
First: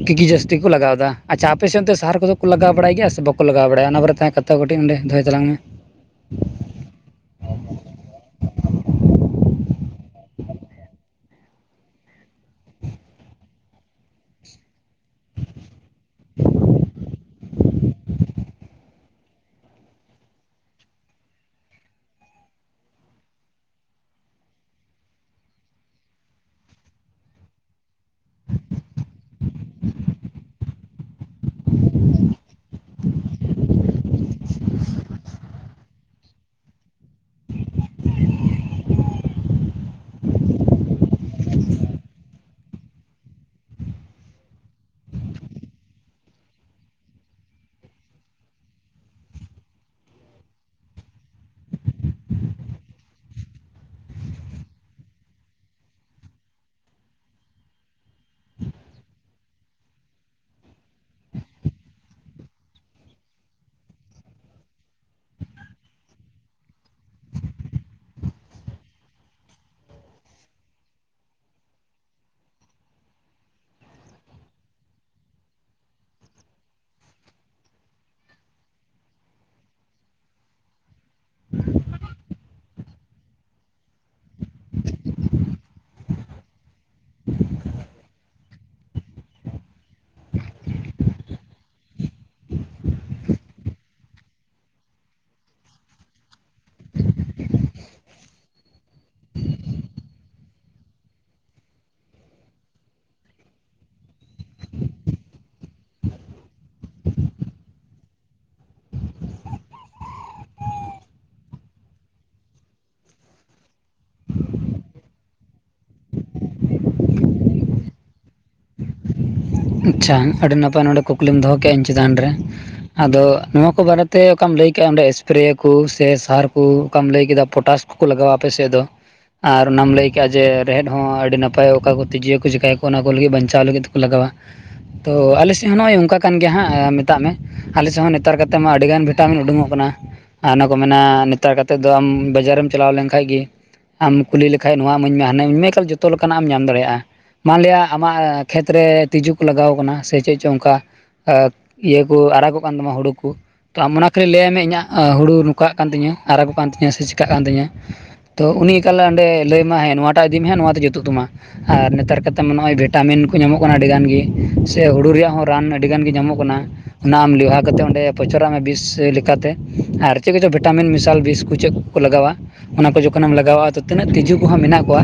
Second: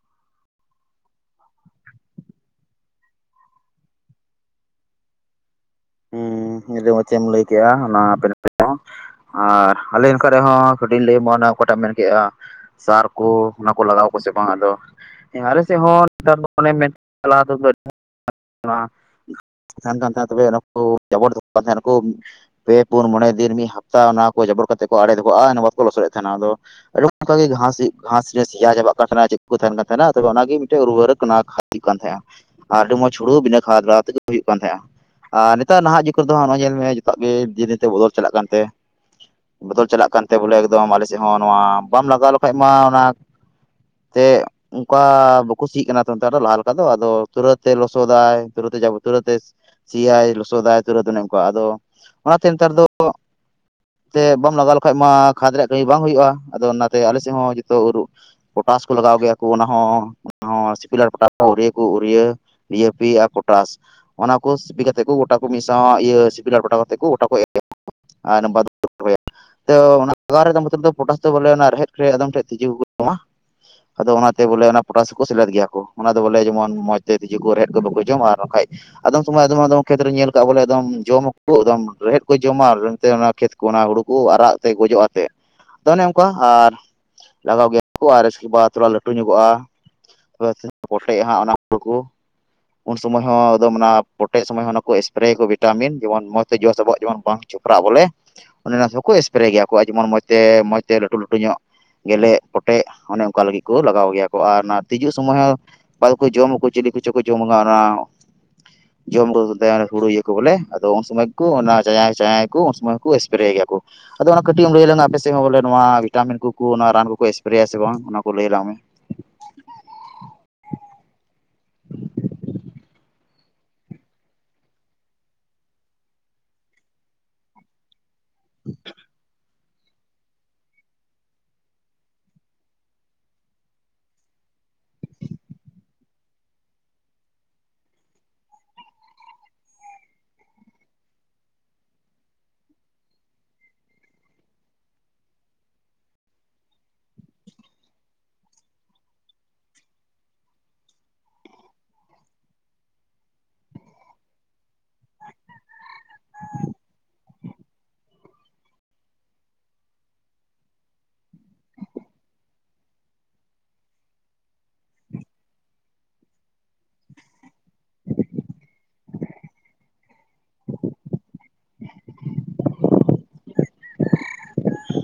ᱠᱤᱠᱤ ᱡᱟᱹᱥᱛᱤ ᱠᱚ ᱞᱟᱜᱟᱣ ᱮᱫᱟ। ᱟᱪᱪᱷᱟ ᱟᱯᱮ ᱥᱮᱫ ᱚᱱᱛᱮ ᱥᱟᱨ ᱠᱚᱫᱚ ᱠᱚ ᱞᱟᱜᱟᱣ ᱵᱟᱲᱟᱭ ᱜᱮᱭᱟ ᱥᱮ ᱵᱟᱠᱚ ᱞᱟᱜᱟᱣ ᱵᱟᱲᱟᱭᱟ ᱚᱱᱟ ᱯᱚᱨᱮ ᱛᱮ ᱠᱟᱛᱷᱟ ᱠᱟᱹᱴᱤᱡ ᱚᱸᱰᱮ ᱫᱚᱦᱚᱭ ᱛᱟᱞᱟᱝ ᱢᱮ। ᱦᱮᱸ [unintelligible] ᱪᱮᱢ ᱞᱟᱹᱭ ᱠᱮᱫᱼᱟ ᱚᱱᱟ [unintelligible] ᱦᱚᱸ ᱟᱨ ᱟᱞᱮ ᱱᱟᱠᱷᱟ ᱨᱮᱦᱚᱸ ᱠᱟᱹᱴᱤᱡ ᱞᱮᱹᱭ ᱢᱚᱱ ᱚᱠᱟᱴᱟᱜ ᱢᱮᱱ ᱠᱮᱫᱮᱜᱼᱟ ᱥᱟᱨ ᱠᱚ ᱚᱱᱟ ᱠᱚ ᱞᱟᱜᱟᱣ ᱟᱠᱚ ᱥᱮ ᱵᱟᱝ ᱟᱫᱚ ᱟᱞᱮ ᱥᱮᱫ ᱦᱚᱸ ᱱᱮᱛᱟᱨ [unintelligible] ᱱᱚᱣᱟ ᱛᱟᱸᱦᱮᱱ ᱠᱟᱱ ᱛᱟᱸᱦᱮᱱᱟ ᱛᱚᱵᱮ ᱚᱱᱟᱠᱚ ᱡᱟᱵᱚᱴ ᱫᱚᱦᱚ ᱠᱟᱱ ᱛᱟᱸᱦᱮ ᱱᱟᱠᱚ [unintelligible] ᱯᱮ ᱯᱩᱱ ᱢᱚᱬᱮ ᱫᱤᱱ ᱢᱤᱫ ᱦᱟᱯᱛᱟ ᱚᱱᱟ ᱠᱚ ᱡᱟᱵᱚᱨ ᱠᱟᱛᱮ ᱠᱚ ᱟᱲᱮ ᱫᱚᱦᱚ ᱠᱟᱜᱼᱟ ᱤᱱᱟᱹ ᱵᱟᱫ ᱠᱚ ᱞᱚᱥᱚᱫᱮᱫ ᱛᱟᱸᱦᱮᱱᱟ ᱟᱫᱚ ᱟᱨᱦᱚ ᱚᱱᱠᱟ ᱜᱮ ᱜᱷᱟ ᱜᱷᱟᱥᱨᱮ ᱥᱮᱭᱟ ᱪᱟᱵᱟᱜ ᱠᱟᱱ ᱛᱟᱸᱦᱮᱱᱟ ᱪᱮᱫ ᱠᱚ ᱛᱟᱦᱮᱱ ᱠᱟᱱ ᱛᱟᱸᱦᱮᱱᱟ ᱛᱚᱵᱮ ᱚᱱᱟᱜᱮ ᱢᱤᱫᱴᱟᱝ ᱨᱩᱣᱟᱹᱨᱮ ᱠᱟᱱᱟ ᱠᱷᱟᱫ᱾ ᱦᱩᱭᱩᱜ ᱠᱟᱱ ᱛᱟᱸᱦᱮᱱᱟ ᱟᱨ ᱟᱹᱰᱤ ᱢᱚᱸᱡᱽ ᱦᱩᱲᱩ ᱵᱤᱱᱟᱹ ᱠᱷᱟᱫ ᱵᱟᱝ ᱛᱮᱜᱮ ᱦᱩᱭᱩᱜ ᱠᱟᱱ ᱛᱟᱸᱦᱮᱜᱼᱟ ᱟᱨ ᱱᱮᱛᱟᱨ ᱱᱟᱦᱟᱜ ᱡᱩᱜᱽ ᱠᱚᱨᱮᱫᱚ ᱱᱚᱚᱭ ᱧᱮᱞ ᱢᱮ ᱡᱚᱛᱚᱣᱟᱜ ᱜᱮ ᱫᱤᱱ ᱫᱤᱱ ᱛᱮ ᱵᱚᱫᱚᱞ ᱪᱟᱞᱟᱜ ᱠᱟᱱᱛᱮ ᱵᱚᱫᱚᱞ ᱪᱟᱞᱟᱜ ᱠᱟᱱᱛᱮ ᱵᱚᱞᱮ ᱮᱠᱫᱚᱢ ᱟᱞᱮ ᱥᱮᱫ ᱦᱚᱸ ᱱᱚᱣᱟ ᱵᱟᱢ ᱞᱟᱜᱟᱣ ᱞᱮᱠᱷᱟᱡ ᱢᱟ ᱚᱱᱟ ᱛᱮ ᱚᱱᱠᱟ ᱵᱟᱠᱚ ᱥᱤᱜ ᱠᱟᱱᱟ ᱛᱚ ᱱᱮᱛᱟᱨ ᱫᱚ ᱞᱟᱦᱟ ᱞᱮᱠᱟ ᱫᱚ ᱟᱫᱚ ᱛᱩᱨᱟᱹᱛ ᱛᱮ ᱞᱚᱥᱚᱫ ᱥᱚᱫᱟᱭ [unintelligible] ᱥᱤᱭᱟᱭ ᱞᱚᱥᱚᱫᱟᱭ ᱛᱩᱨᱟᱹᱛ ᱚᱱᱮᱚᱱᱠᱟ ᱟᱫᱚ ᱚᱱᱟᱛᱮ ᱱᱮᱛᱟᱨᱫᱚ ᱛᱮ ᱵᱟᱢ ᱞᱟᱜᱟᱣ ᱞᱮᱠᱷᱟᱪ ᱢᱟ ᱠᱷᱟᱫᱽ ᱨᱮᱭᱟᱜ ᱠᱟᱹᱢᱤ ᱵᱟᱝ ᱦᱩᱭᱩᱜᱼᱟ ᱟᱫᱚ ᱚᱱᱟᱛᱮ ᱟᱞᱮ ᱥᱮᱫ ᱦᱚᱸ ᱡᱚᱛᱚ ᱯᱚᱴᱟᱥ ᱠᱚ ᱞᱟᱜᱟᱣ ᱜᱮᱭᱟ ᱠᱚ ᱚᱱᱟ ᱦᱚᱸ ᱥᱤᱯᱤᱞᱟᱨ ᱯᱚᱴᱟᱥ ᱠᱚ ᱩᱨᱤᱭᱟᱹ ᱠᱚ ᱩᱨᱤᱭᱟᱹ ᱰᱤᱭᱮᱯᱤ ᱟᱨ ᱯᱚᱴᱟᱥ ᱚᱱᱟ ᱠᱚ ᱥᱤᱯᱤ ᱠᱟᱛᱮᱫ ᱠᱚ ᱜᱚᱴᱟ ᱠᱚ ᱢᱤᱥᱟᱶᱟᱜ ᱤᱭᱟᱹ ᱥᱤᱯᱤᱞᱟᱨ ᱠᱚᱴᱟ ᱠᱟᱛᱮ ᱠᱚ ᱜᱚᱴᱟ ᱠᱚ ᱮᱨᱟ ᱟᱨ ᱤᱱᱟᱹ ᱵᱟᱫ ᱛᱩᱫᱼᱨᱚᱦᱚᱭᱟ [unintelligible] ᱛᱚ ᱚᱱᱟ [unintelligible] ᱨᱮ ᱯᱚᱴᱟᱥ ᱫᱚ ᱵᱚᱞᱮ ᱚᱱᱟ ᱨᱮᱦᱮᱫ ᱨᱮ ᱟᱫᱚᱢᱴᱷᱮᱡ ᱛᱤᱡᱩ ᱠᱚ ᱡᱚᱢᱟ ᱟᱫᱚ ᱚᱱᱟᱛᱮ ᱵᱚᱞᱮ ᱚᱱᱟ ᱯᱚᱴᱟᱥᱠᱚ ᱥᱮᱞᱮᱫ ᱜᱮᱭᱟ ᱠᱚ ᱚᱱᱟ ᱫᱚ ᱵᱚᱞᱮ ᱡᱮᱢᱚᱱ ᱢᱚᱸᱡᱽ ᱛᱮ [unintelligible] [unintelligible] ᱠᱚ ᱨᱮᱦᱮᱫ ᱠᱚ ᱵᱟᱠᱚ ᱡᱚᱢᱟ ᱟᱨ ᱵᱟᱠᱷᱟᱪ ᱟᱫᱚᱢ ᱥᱚᱢᱚᱭ ᱟᱫᱚᱢ ᱟᱫᱚᱢ ᱠᱷᱮᱛ ᱨᱮ ᱧᱮᱞ ᱠᱟᱜᱼᱟ ᱵᱚᱞᱮ ᱮ ᱡᱚᱢᱟᱠᱚ ᱟᱫᱚᱢ ᱨᱮᱦᱮᱫ ᱠᱚ ᱡᱚᱢᱟ ᱢᱮᱱᱛᱮ ᱚᱱᱟ ᱠᱷᱮᱛ ᱚᱱᱟ ᱦᱩᱲᱩ ᱠᱚ ᱟᱨᱟᱜ ᱛᱮ ᱜᱚᱡᱚᱜ ᱟᱛᱮᱫ ᱟᱫᱚ ᱚᱱᱮ ᱚᱱᱠᱟ ᱟᱨ ᱞᱟᱜᱟᱣ ᱜᱮᱭᱟ ᱠᱚ ᱩᱥᱠᱮᱵᱟᱫ ᱛᱷᱚᱲᱟ ᱞᱟᱹᱴᱩ ᱧᱚᱜᱚᱜᱼᱟ [unintelligible] ᱠᱚᱴᱮᱡ ᱦᱟᱜ ᱚᱱᱟ ᱦᱩᱲᱩ ᱠᱩ ᱩᱱ ᱥᱚᱢᱚᱭ ᱦᱚᱸ ᱚᱱᱟ ᱯᱚᱴᱮᱜ ᱥᱚᱢᱚᱭ ᱦᱚᱸ ᱚᱱᱟᱠᱩ ᱮᱥᱯᱨᱮ ᱠᱚ ᱵᱷᱤᱴᱟᱢᱤᱱ ᱡᱮᱢᱚᱱ ᱢᱚᱸᱡᱽ ᱛᱮ ᱡᱚ ᱥᱟᱵᱚᱜ ᱡᱮᱢᱚᱱ ᱵᱟᱝ ᱡᱚᱯᱲᱟᱜ ᱵᱚᱞᱮ ᱚᱱᱮ ᱚᱱᱟᱠᱚ ᱮᱥᱯᱨᱮ ᱜᱮᱭᱟ ᱠᱚ ᱡᱮᱢᱚᱱ ᱢᱚᱡᱽ ᱛᱮ ᱢᱚᱸᱡᱽ ᱛᱮ ᱞᱟᱹᱴᱩ ᱞᱟᱹᱴᱩ ᱧᱚᱜ ᱜᱮᱞᱮᱜ ᱯᱚᱴᱮᱜ ᱚᱱᱮ ᱚᱱᱠᱟ ᱞᱟᱹᱜᱤᱫ ᱠᱚ ᱞᱟᱜᱟᱣ ᱜᱮᱭᱟ ᱠᱚ ᱟᱨ ᱚᱱᱟ ᱛᱤᱡᱩᱜ ᱥᱚᱢᱚᱭ ᱦᱚᱸ ᱚᱠᱟ ᱫᱚᱠᱚ ᱡᱚᱢᱟ ᱠᱚ ᱪᱤᱞᱤ ᱠᱚᱪᱚ ᱠᱚ ᱡᱚᱢᱟ ᱚᱱᱟ ᱡᱚᱢ ᱫᱚ ᱦᱩᱲᱩ ᱤᱭᱟᱹᱠᱚ ᱵᱚᱞᱮ ᱟᱫᱚ ᱩᱱ ᱥᱚᱢᱚᱭ ᱠᱚ ᱚᱱᱟ ᱪᱟᱭᱟᱭ ᱪᱟᱭᱟᱭ ᱠᱚ ᱩᱱ ᱥᱚᱢᱚᱭ ᱠᱚ ᱮᱥᱯᱨᱮ ᱜᱮᱭᱟ ᱠᱚ ᱟᱫᱚ ᱚᱱᱟ ᱠᱟᱹᱴᱤᱡ ᱮᱢ ᱞᱟᱹᱭ ᱟᱞᱟᱝᱟ ᱟᱯᱮ ᱥᱮᱫ ᱦᱚᱸ ᱵᱚᱞᱮ ᱱᱚᱣᱟ ᱵᱷᱤᱴᱟᱢᱤᱱ ᱠᱚ ᱠᱚ ᱱᱚᱣᱟ ᱨᱟᱱ ᱠᱚᱠᱚ ᱮᱥᱯᱨᱮ ᱟᱥᱮ ᱵᱟᱝ ᱚᱱᱟ ᱠᱚ ᱞᱟᱹᱭ ᱟᱞᱟᱝ ᱢᱮ ᱟᱪᱪᱷᱟ ᱟᱹᱰᱤ ᱱᱟᱯᱟᱭ ᱱᱚᱰᱮ ᱠᱩᱠᱞᱤᱢ ᱫᱚᱦᱚ ᱠᱮᱫᱼᱟ ᱤᱧ ᱪᱮᱛᱟᱱ ᱨᱮ ᱟᱫᱚ ᱱᱚᱣᱟ ᱠᱚ ᱵᱟᱨᱮᱛ ᱚᱠᱟᱢ ᱞᱟᱹᱭ ᱠᱮᱼᱟ ᱚᱱᱰᱮ ᱥᱯᱨᱮᱭᱟᱠᱩ ᱥᱮ ᱥᱟᱨᱠᱩ ᱚᱠᱟᱢ ᱞᱟᱹᱭ ᱠᱮᱫᱟ ᱯᱚᱴᱟᱥ ᱠᱚ ᱞᱟᱜᱟᱣᱟ ᱟᱯᱮ ᱥᱮᱫ ᱫᱚ ᱟᱨ ᱚᱱᱟᱢ ᱞᱟᱹᱭ ᱠᱟᱼᱟ ᱡᱮ ᱨᱮᱦᱮᱫ ᱦᱚᱸ ᱟᱹᱰᱤ ᱱᱟᱯᱟᱭ ᱚᱠᱟᱠᱚ ᱛᱤᱡᱩᱭᱟᱠᱚ ᱪᱮᱠᱟᱭᱟ ᱠᱚ ᱚᱱᱟᱠᱚ ᱞᱟᱜᱤᱫ ᱵᱟᱧᱪᱟᱣ ᱞᱟᱜᱤᱫ ᱜᱮᱠᱚ ᱞᱟᱜᱟᱣᱼᱟ ᱾ [unintelligible] ᱛᱚ ᱟᱞᱮ ᱥᱮᱫ ᱦᱚᱸ ᱱᱚᱜᱼᱚᱭ ᱚᱱᱠᱟ ᱠᱟᱱ ᱜᱮᱭᱟ ᱦᱟᱸᱜ ᱢᱮᱛᱟᱜ ᱢᱮ ᱟᱞᱮ ᱥᱮᱫ ᱦᱚᱸ ᱱᱮᱛᱟᱨ ᱠᱟᱛᱮ ᱢᱟ ᱟᱹᱰᱤᱜᱟᱱ ᱵᱷᱤᱴᱟᱢᱤᱱ ᱩᱰᱩᱠᱚᱜ ᱠᱟᱱᱟ ᱾ ᱟᱨ ᱚᱱᱟ ᱠᱚ ᱢᱮᱱᱟ ᱱᱮᱛᱟᱨ ᱠᱟᱛᱮᱫ ᱫᱚ ᱟᱢ ᱵᱟᱡᱟᱨᱮᱢ ᱪᱟᱞᱟᱣ ᱞᱮᱱ ᱠᱷᱟᱡ ᱜᱮ ᱟᱢ ᱠᱩᱞᱤ ᱞᱮᱠᱷᱟᱡ ᱱᱚᱣᱟ ᱤᱢᱟᱧ ᱢᱮ ᱦᱟᱱᱮ ᱤᱢᱟᱧ ᱢᱮ ᱮᱠᱟᱞ ᱡᱚᱛᱚ ᱞᱮᱠᱟᱱᱟᱜ ᱮᱢ ᱧᱟᱢ ᱫᱟᱲᱮᱭᱟᱜᱼᱟ ᱾ ᱢᱟᱱᱞᱤᱭᱟ ᱟᱢᱟᱜ ᱠᱷᱮᱛᱨᱮ ᱛᱤᱡᱩ ᱠᱚ ᱞᱟᱜᱟᱣ ᱠᱟᱱᱟ ᱥᱮ ᱪᱮᱫ ᱪᱚᱝ ᱚᱱᱠᱟ? ᱟᱻᱤᱭᱟᱹ ᱠᱚ ᱟᱨᱟᱜᱚᱜ ᱠᱟᱱ ᱛᱟᱢᱟ ᱦᱩᱲᱩ ᱠᱚ ᱛ ᱟᱢ ᱚᱱᱟ ᱠᱷᱟᱹᱞᱤ ᱞᱟᱹᱭᱟᱭ ᱢᱮ ᱤᱧᱟᱹᱜ ᱦᱩᱲᱩ ᱱᱚᱝᱠᱟᱜ ᱠᱟᱱ ᱛᱤᱧᱟᱹ ᱟᱨᱟᱜᱽ ᱠᱟᱱ ᱛᱤᱧᱟᱹ ᱥᱮ ᱪᱤᱠᱟᱹᱜ ᱠᱟᱱ ᱛᱤᱧᱟᱹ ᱛᱚ ᱩᱱᱤ ᱮᱠᱟᱞᱮ ᱚᱸᱰᱮ ᱞᱟᱹᱭᱟᱢ ᱦᱮᱸ ᱱᱚᱣᱟᱴᱟᱜ ᱤᱫᱤ ᱢᱮ ᱱᱚᱣᱟ ᱛᱮ ᱡᱩᱛᱩᱜ ᱛᱟᱢᱟ ᱟᱨ ᱱᱮᱛᱟᱨ ᱠᱟᱛᱮᱫ ᱱᱚᱜᱼᱚᱭ ᱵᱷᱤᱴᱟᱢᱤᱱ ᱠᱚ ᱧᱟᱢᱚᱜ ᱠᱟᱱᱟ ᱟᱹᱰᱤᱜᱟᱱ ᱥᱮ ᱦᱩᱲᱩ ᱨᱮᱭᱟᱜ ᱦᱚᱸ ᱨᱟᱱ ᱟᱹᱰᱤᱜᱟᱱ ᱜᱮ ᱧᱟᱢᱚᱜ ᱠᱟᱱᱟ ᱚᱱᱟ ᱟᱢ ᱞᱮᱣᱦᱟ ᱠᱟᱛᱮ ᱚᱸᱰᱮ ᱯᱚᱪᱚᱨᱟᱜ ᱢᱮ ᱵᱤᱥ ᱞᱮᱠᱟᱛᱮ ᱟᱨ ᱪᱮᱫ ᱠᱚᱪᱚ ᱵᱷᱤᱴᱟᱢᱤᱱ ᱢᱮᱥᱟᱞ ᱵᱤᱥ ᱠᱚ ᱪᱮᱫ ᱠᱚ ᱞᱟᱜᱟᱣᱟ ᱚᱱᱟ ᱠᱚ ᱡᱚᱠᱷᱚᱱᱮᱢ ᱞᱟᱜᱟᱣᱟᱼᱟ ᱛᱤᱱᱟᱹᱜ ᱛᱸᱤᱡᱩ ᱠᱚᱦᱚᱸ ᱢᱮᱱᱟᱜ ᱠᱚᱣᱟ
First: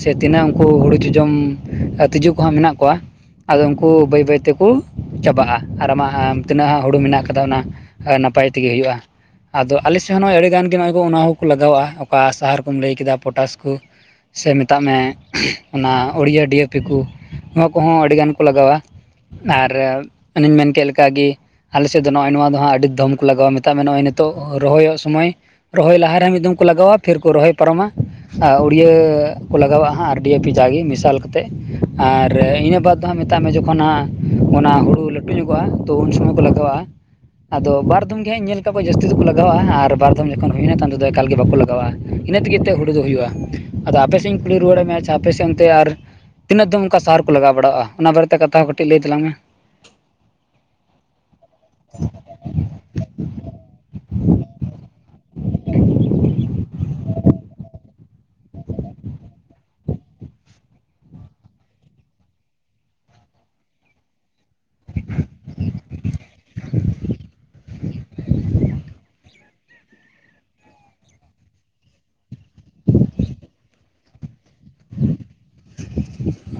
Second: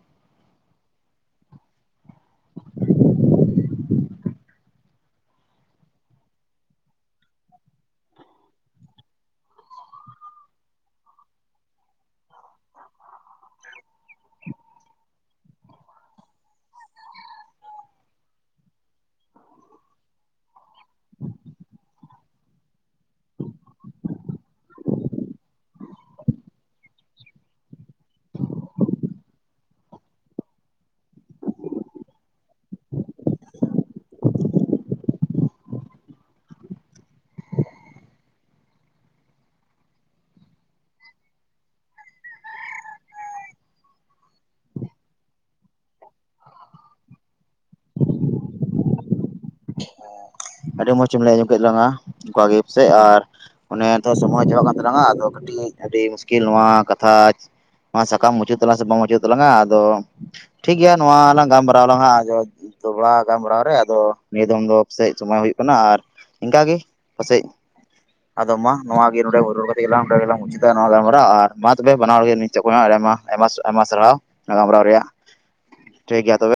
ᱥᱮ ᱛᱤᱱᱟᱹᱜ ᱩᱱᱠᱩ ᱦᱩᱲᱩ ᱪᱚ ᱡᱚᱢ ᱟᱨ ᱛᱤᱡᱩ ᱠᱚᱦᱚᱸ ᱢᱮᱱᱟᱜ ᱠᱚᱣᱟ ᱟᱫᱚ ᱩᱱᱠᱩ ᱵᱟᱹᱭ ᱵᱟᱹᱭ ᱛᱮᱠᱚ ᱪᱟᱵᱟᱜᱼᱟ ᱟᱨ ᱟᱢᱟᱜ ᱛᱤᱱᱟᱹᱜ ᱦᱟᱸᱜ ᱦᱩᱲᱩ ᱢᱮᱱᱟᱜ ᱠᱟᱫᱟ ᱚᱱᱟ ᱟᱻ ᱱᱟᱯᱟᱭ ᱛᱮᱜᱮ ᱦᱩᱭᱩᱜᱼᱟ ᱾ ᱟᱫᱚ ᱟᱞᱮ ᱥᱮᱫ ᱦᱚᱸ ᱱᱚᱜ-ᱚᱭ ᱟᱹᱰᱤ ᱜᱟᱱ ᱜᱮ ᱱᱚ ᱚᱱᱟ ᱦᱚᱸᱠᱚ ᱞᱟᱜᱟᱣᱟᱜᱼᱟ ᱚᱠᱟ ᱥᱟᱦᱟᱨ ᱠᱚᱢ ᱞᱟᱹᱭ ᱠᱮᱫᱟ ᱯᱚᱴᱟᱥ ᱠᱚ ᱥᱮ ᱢᱮᱛᱟᱜ ᱢᱮ ᱚᱱᱟ ᱳᱲᱤᱭᱟ ᱰᱤᱮ ᱮ ᱯᱤ ᱠᱚ ᱱᱚᱣᱟ ᱠᱚᱦᱚᱸ ᱟᱹᱰᱤᱜᱟᱱ ᱠᱚ ᱠᱚ ᱞᱟᱜᱟᱣᱟ ᱟᱨ ᱚᱱᱮᱧ ᱢᱮᱱ ᱠᱮᱫ ᱞᱮᱠᱟᱜᱤ ᱟᱞᱮ ᱥᱮᱫ ᱫᱚ ᱱᱚᱜᱼᱚᱭ ᱱᱚᱣᱟ ᱫᱚᱦᱟᱸᱜ ᱟᱹᱰᱤ ᱫᱚᱢ ᱠᱚ ᱞᱟᱜᱟᱣᱟ ᱢᱮᱛᱟᱜ ᱢᱮ ᱱᱚᱜᱼᱚᱭ ᱱᱤᱛᱚᱜ ᱨᱚᱦᱚᱭᱚᱜ ᱥᱚᱢᱚᱭ ᱨᱚᱦᱚᱭ ᱞᱟᱦᱟᱨᱮ ᱢᱤᱫ ᱫᱚᱢ ᱠᱚ ᱞᱟᱜᱟᱣᱟ ᱯᱷᱤᱨ ᱠᱚ ᱨᱚᱦᱚᱭ ᱯᱟᱨᱚᱢᱟ ᱟᱻᱩᱲᱤᱭᱟᱹ ᱠᱚ ᱞᱟᱜᱟᱣᱟᱜ ᱦᱟᱸᱜ ᱟᱨ ᱰᱤ ᱮ ᱯᱤ ᱡᱟᱜᱮ ᱢᱮᱥᱟᱞ ᱠᱟᱛᱮᱫ ᱟᱨ ᱤᱱᱟᱹ ᱵᱟᱫ ᱦᱟᱸᱜ ᱢᱮᱛᱟᱜ ᱢᱮ ᱡᱚᱠᱷᱚᱱ ᱦᱟᱸᱜ ᱚᱱᱟ ᱦᱩᱲᱩ ᱞᱟᱹᱴᱩ ᱧᱚᱜᱚᱜᱼᱟ ᱛᱚ ᱩᱱ ᱥᱚᱢᱚᱭ ᱠᱚ ᱞᱟᱜᱟᱣᱼᱟ ᱟᱫᱚ ᱵᱟᱨ ᱫᱚᱢ ᱜᱮ ᱦᱟᱸᱜ ᱧᱮᱞ ᱛᱟᱠᱚ ᱠᱚ ᱡᱟᱹᱥᱛᱤ ᱫᱚᱠᱚ ᱞᱟᱜᱟᱣᱟᱜᱼᱟ ᱟᱨ ᱵᱟᱨ ᱫᱚᱢ ᱡᱚᱠᱷᱚᱱ ᱦᱩᱭᱱᱟ ᱛᱚ ᱫᱚ ᱮᱠᱟᱞ ᱜᱮ ᱵᱟᱠᱚ ᱞᱟᱜᱟᱣᱼᱟ ᱾ ᱤᱱᱟᱹ ᱛᱮᱜᱮ ᱛᱮ ᱦᱩᱲᱩ ᱫᱚ ᱦᱩᱭᱩᱜᱼᱟ ᱟᱫᱚ ᱟᱯᱮ ᱥᱮᱫ ᱤᱧ ᱠᱩᱞᱤ ᱨᱩᱣᱟᱹᱲᱮᱫ ᱢᱮ-ᱟ ᱟᱯᱮ ᱥᱮᱫ ᱚᱱᱛᱮ ᱟᱨ ᱛᱤᱱᱟᱹᱜ ᱫᱚᱢ ᱚᱱᱠᱟ ᱥᱟᱨ ᱠᱚ ᱞᱟᱜᱟᱣ ᱵᱟᱲᱟᱜᱼᱟ ᱚᱱᱟ ᱵᱟᱨᱮᱛᱮ ᱠᱟᱛᱷᱟ ᱦᱚᱸ ᱠᱟᱹᱴᱤᱡ ᱞᱟᱹᱭ ᱛᱟᱞᱟᱝ ᱢᱮ ᱟᱹᱰᱤ ᱢᱚᱸᱡ ᱮᱢ ᱞᱟᱹᱭ ᱟᱡᱚᱢ ᱠᱮᱫ ᱞᱟᱝ-ᱟ᱾ ᱚᱱᱠᱟᱜ ᱜᱮ ᱥᱮ ᱟᱨ ᱚᱱᱮ ᱛᱚ ᱥᱚᱢᱚᱭ ᱪᱟᱵᱟᱜ ᱠᱟᱱ ᱛᱟᱞᱟᱝᱟ ᱟᱫᱚ ᱠᱟᱹᱴᱤᱡ ᱟᱹᱰᱤ ᱢᱩᱥᱠᱤᱞ ᱱᱚᱣᱟ ᱠᱟᱛᱷᱟᱡ ᱱᱚᱣᱟ ᱥᱟᱠᱟᱢ ᱢᱩᱪᱟᱹᱫ ᱛᱟᱞᱟᱝ ᱥᱮ ᱵᱟᱝ ᱢᱩᱪᱟᱹᱫ ᱛᱟᱞᱟᱝᱟ ᱟᱫᱚ ᱴᱷᱤᱠ ᱜᱮᱭᱟ ᱱᱚᱣᱟ ᱞᱟᱝ ᱜᱟᱞᱢᱟᱨᱟᱣ ᱟᱞᱟᱝ ᱦᱟᱸᱜ ᱟᱫᱚ ᱫᱚᱦᱚᱲᱟ ᱜᱟᱞᱢᱟᱨᱟᱣ ᱨᱮ ᱟᱫᱚ ᱱᱤᱭᱟᱹ ᱫᱚᱢ ᱫᱚ ᱯᱟᱥᱮᱡ [unintelligible] ᱦᱩᱭᱩᱜ ᱠᱟᱱᱟ ᱟᱨ ᱤᱱᱠᱟᱟᱜ ᱜᱮ ᱯᱟᱥᱮᱡ ᱟᱫᱚ ᱢᱟ ᱱᱚᱣᱟ ᱜᱮ ᱱᱚᱰᱮ ᱨᱚᱲ ᱠᱟᱛᱮ ᱜᱮ ᱜᱮᱞᱟᱝ ᱢᱩᱪᱟ ᱱᱚᱣᱟ ᱜᱟᱞᱢᱟᱨᱟᱣ ᱟᱨ ᱢᱟ ᱛᱚᱵᱮ ᱵᱟᱱᱟ ᱦᱚᱲ ᱜᱮ ᱟᱭᱢᱟ ᱟᱭᱢᱟ ᱟᱭᱢᱟ ᱥᱟᱨᱦᱟᱣ ᱜᱟᱞᱟᱨᱟᱣ ᱨᱮᱭᱟᱜ ᱴᱷᱤᱠ ᱜᱮᱭᱟ ᱛᱚᱵᱮ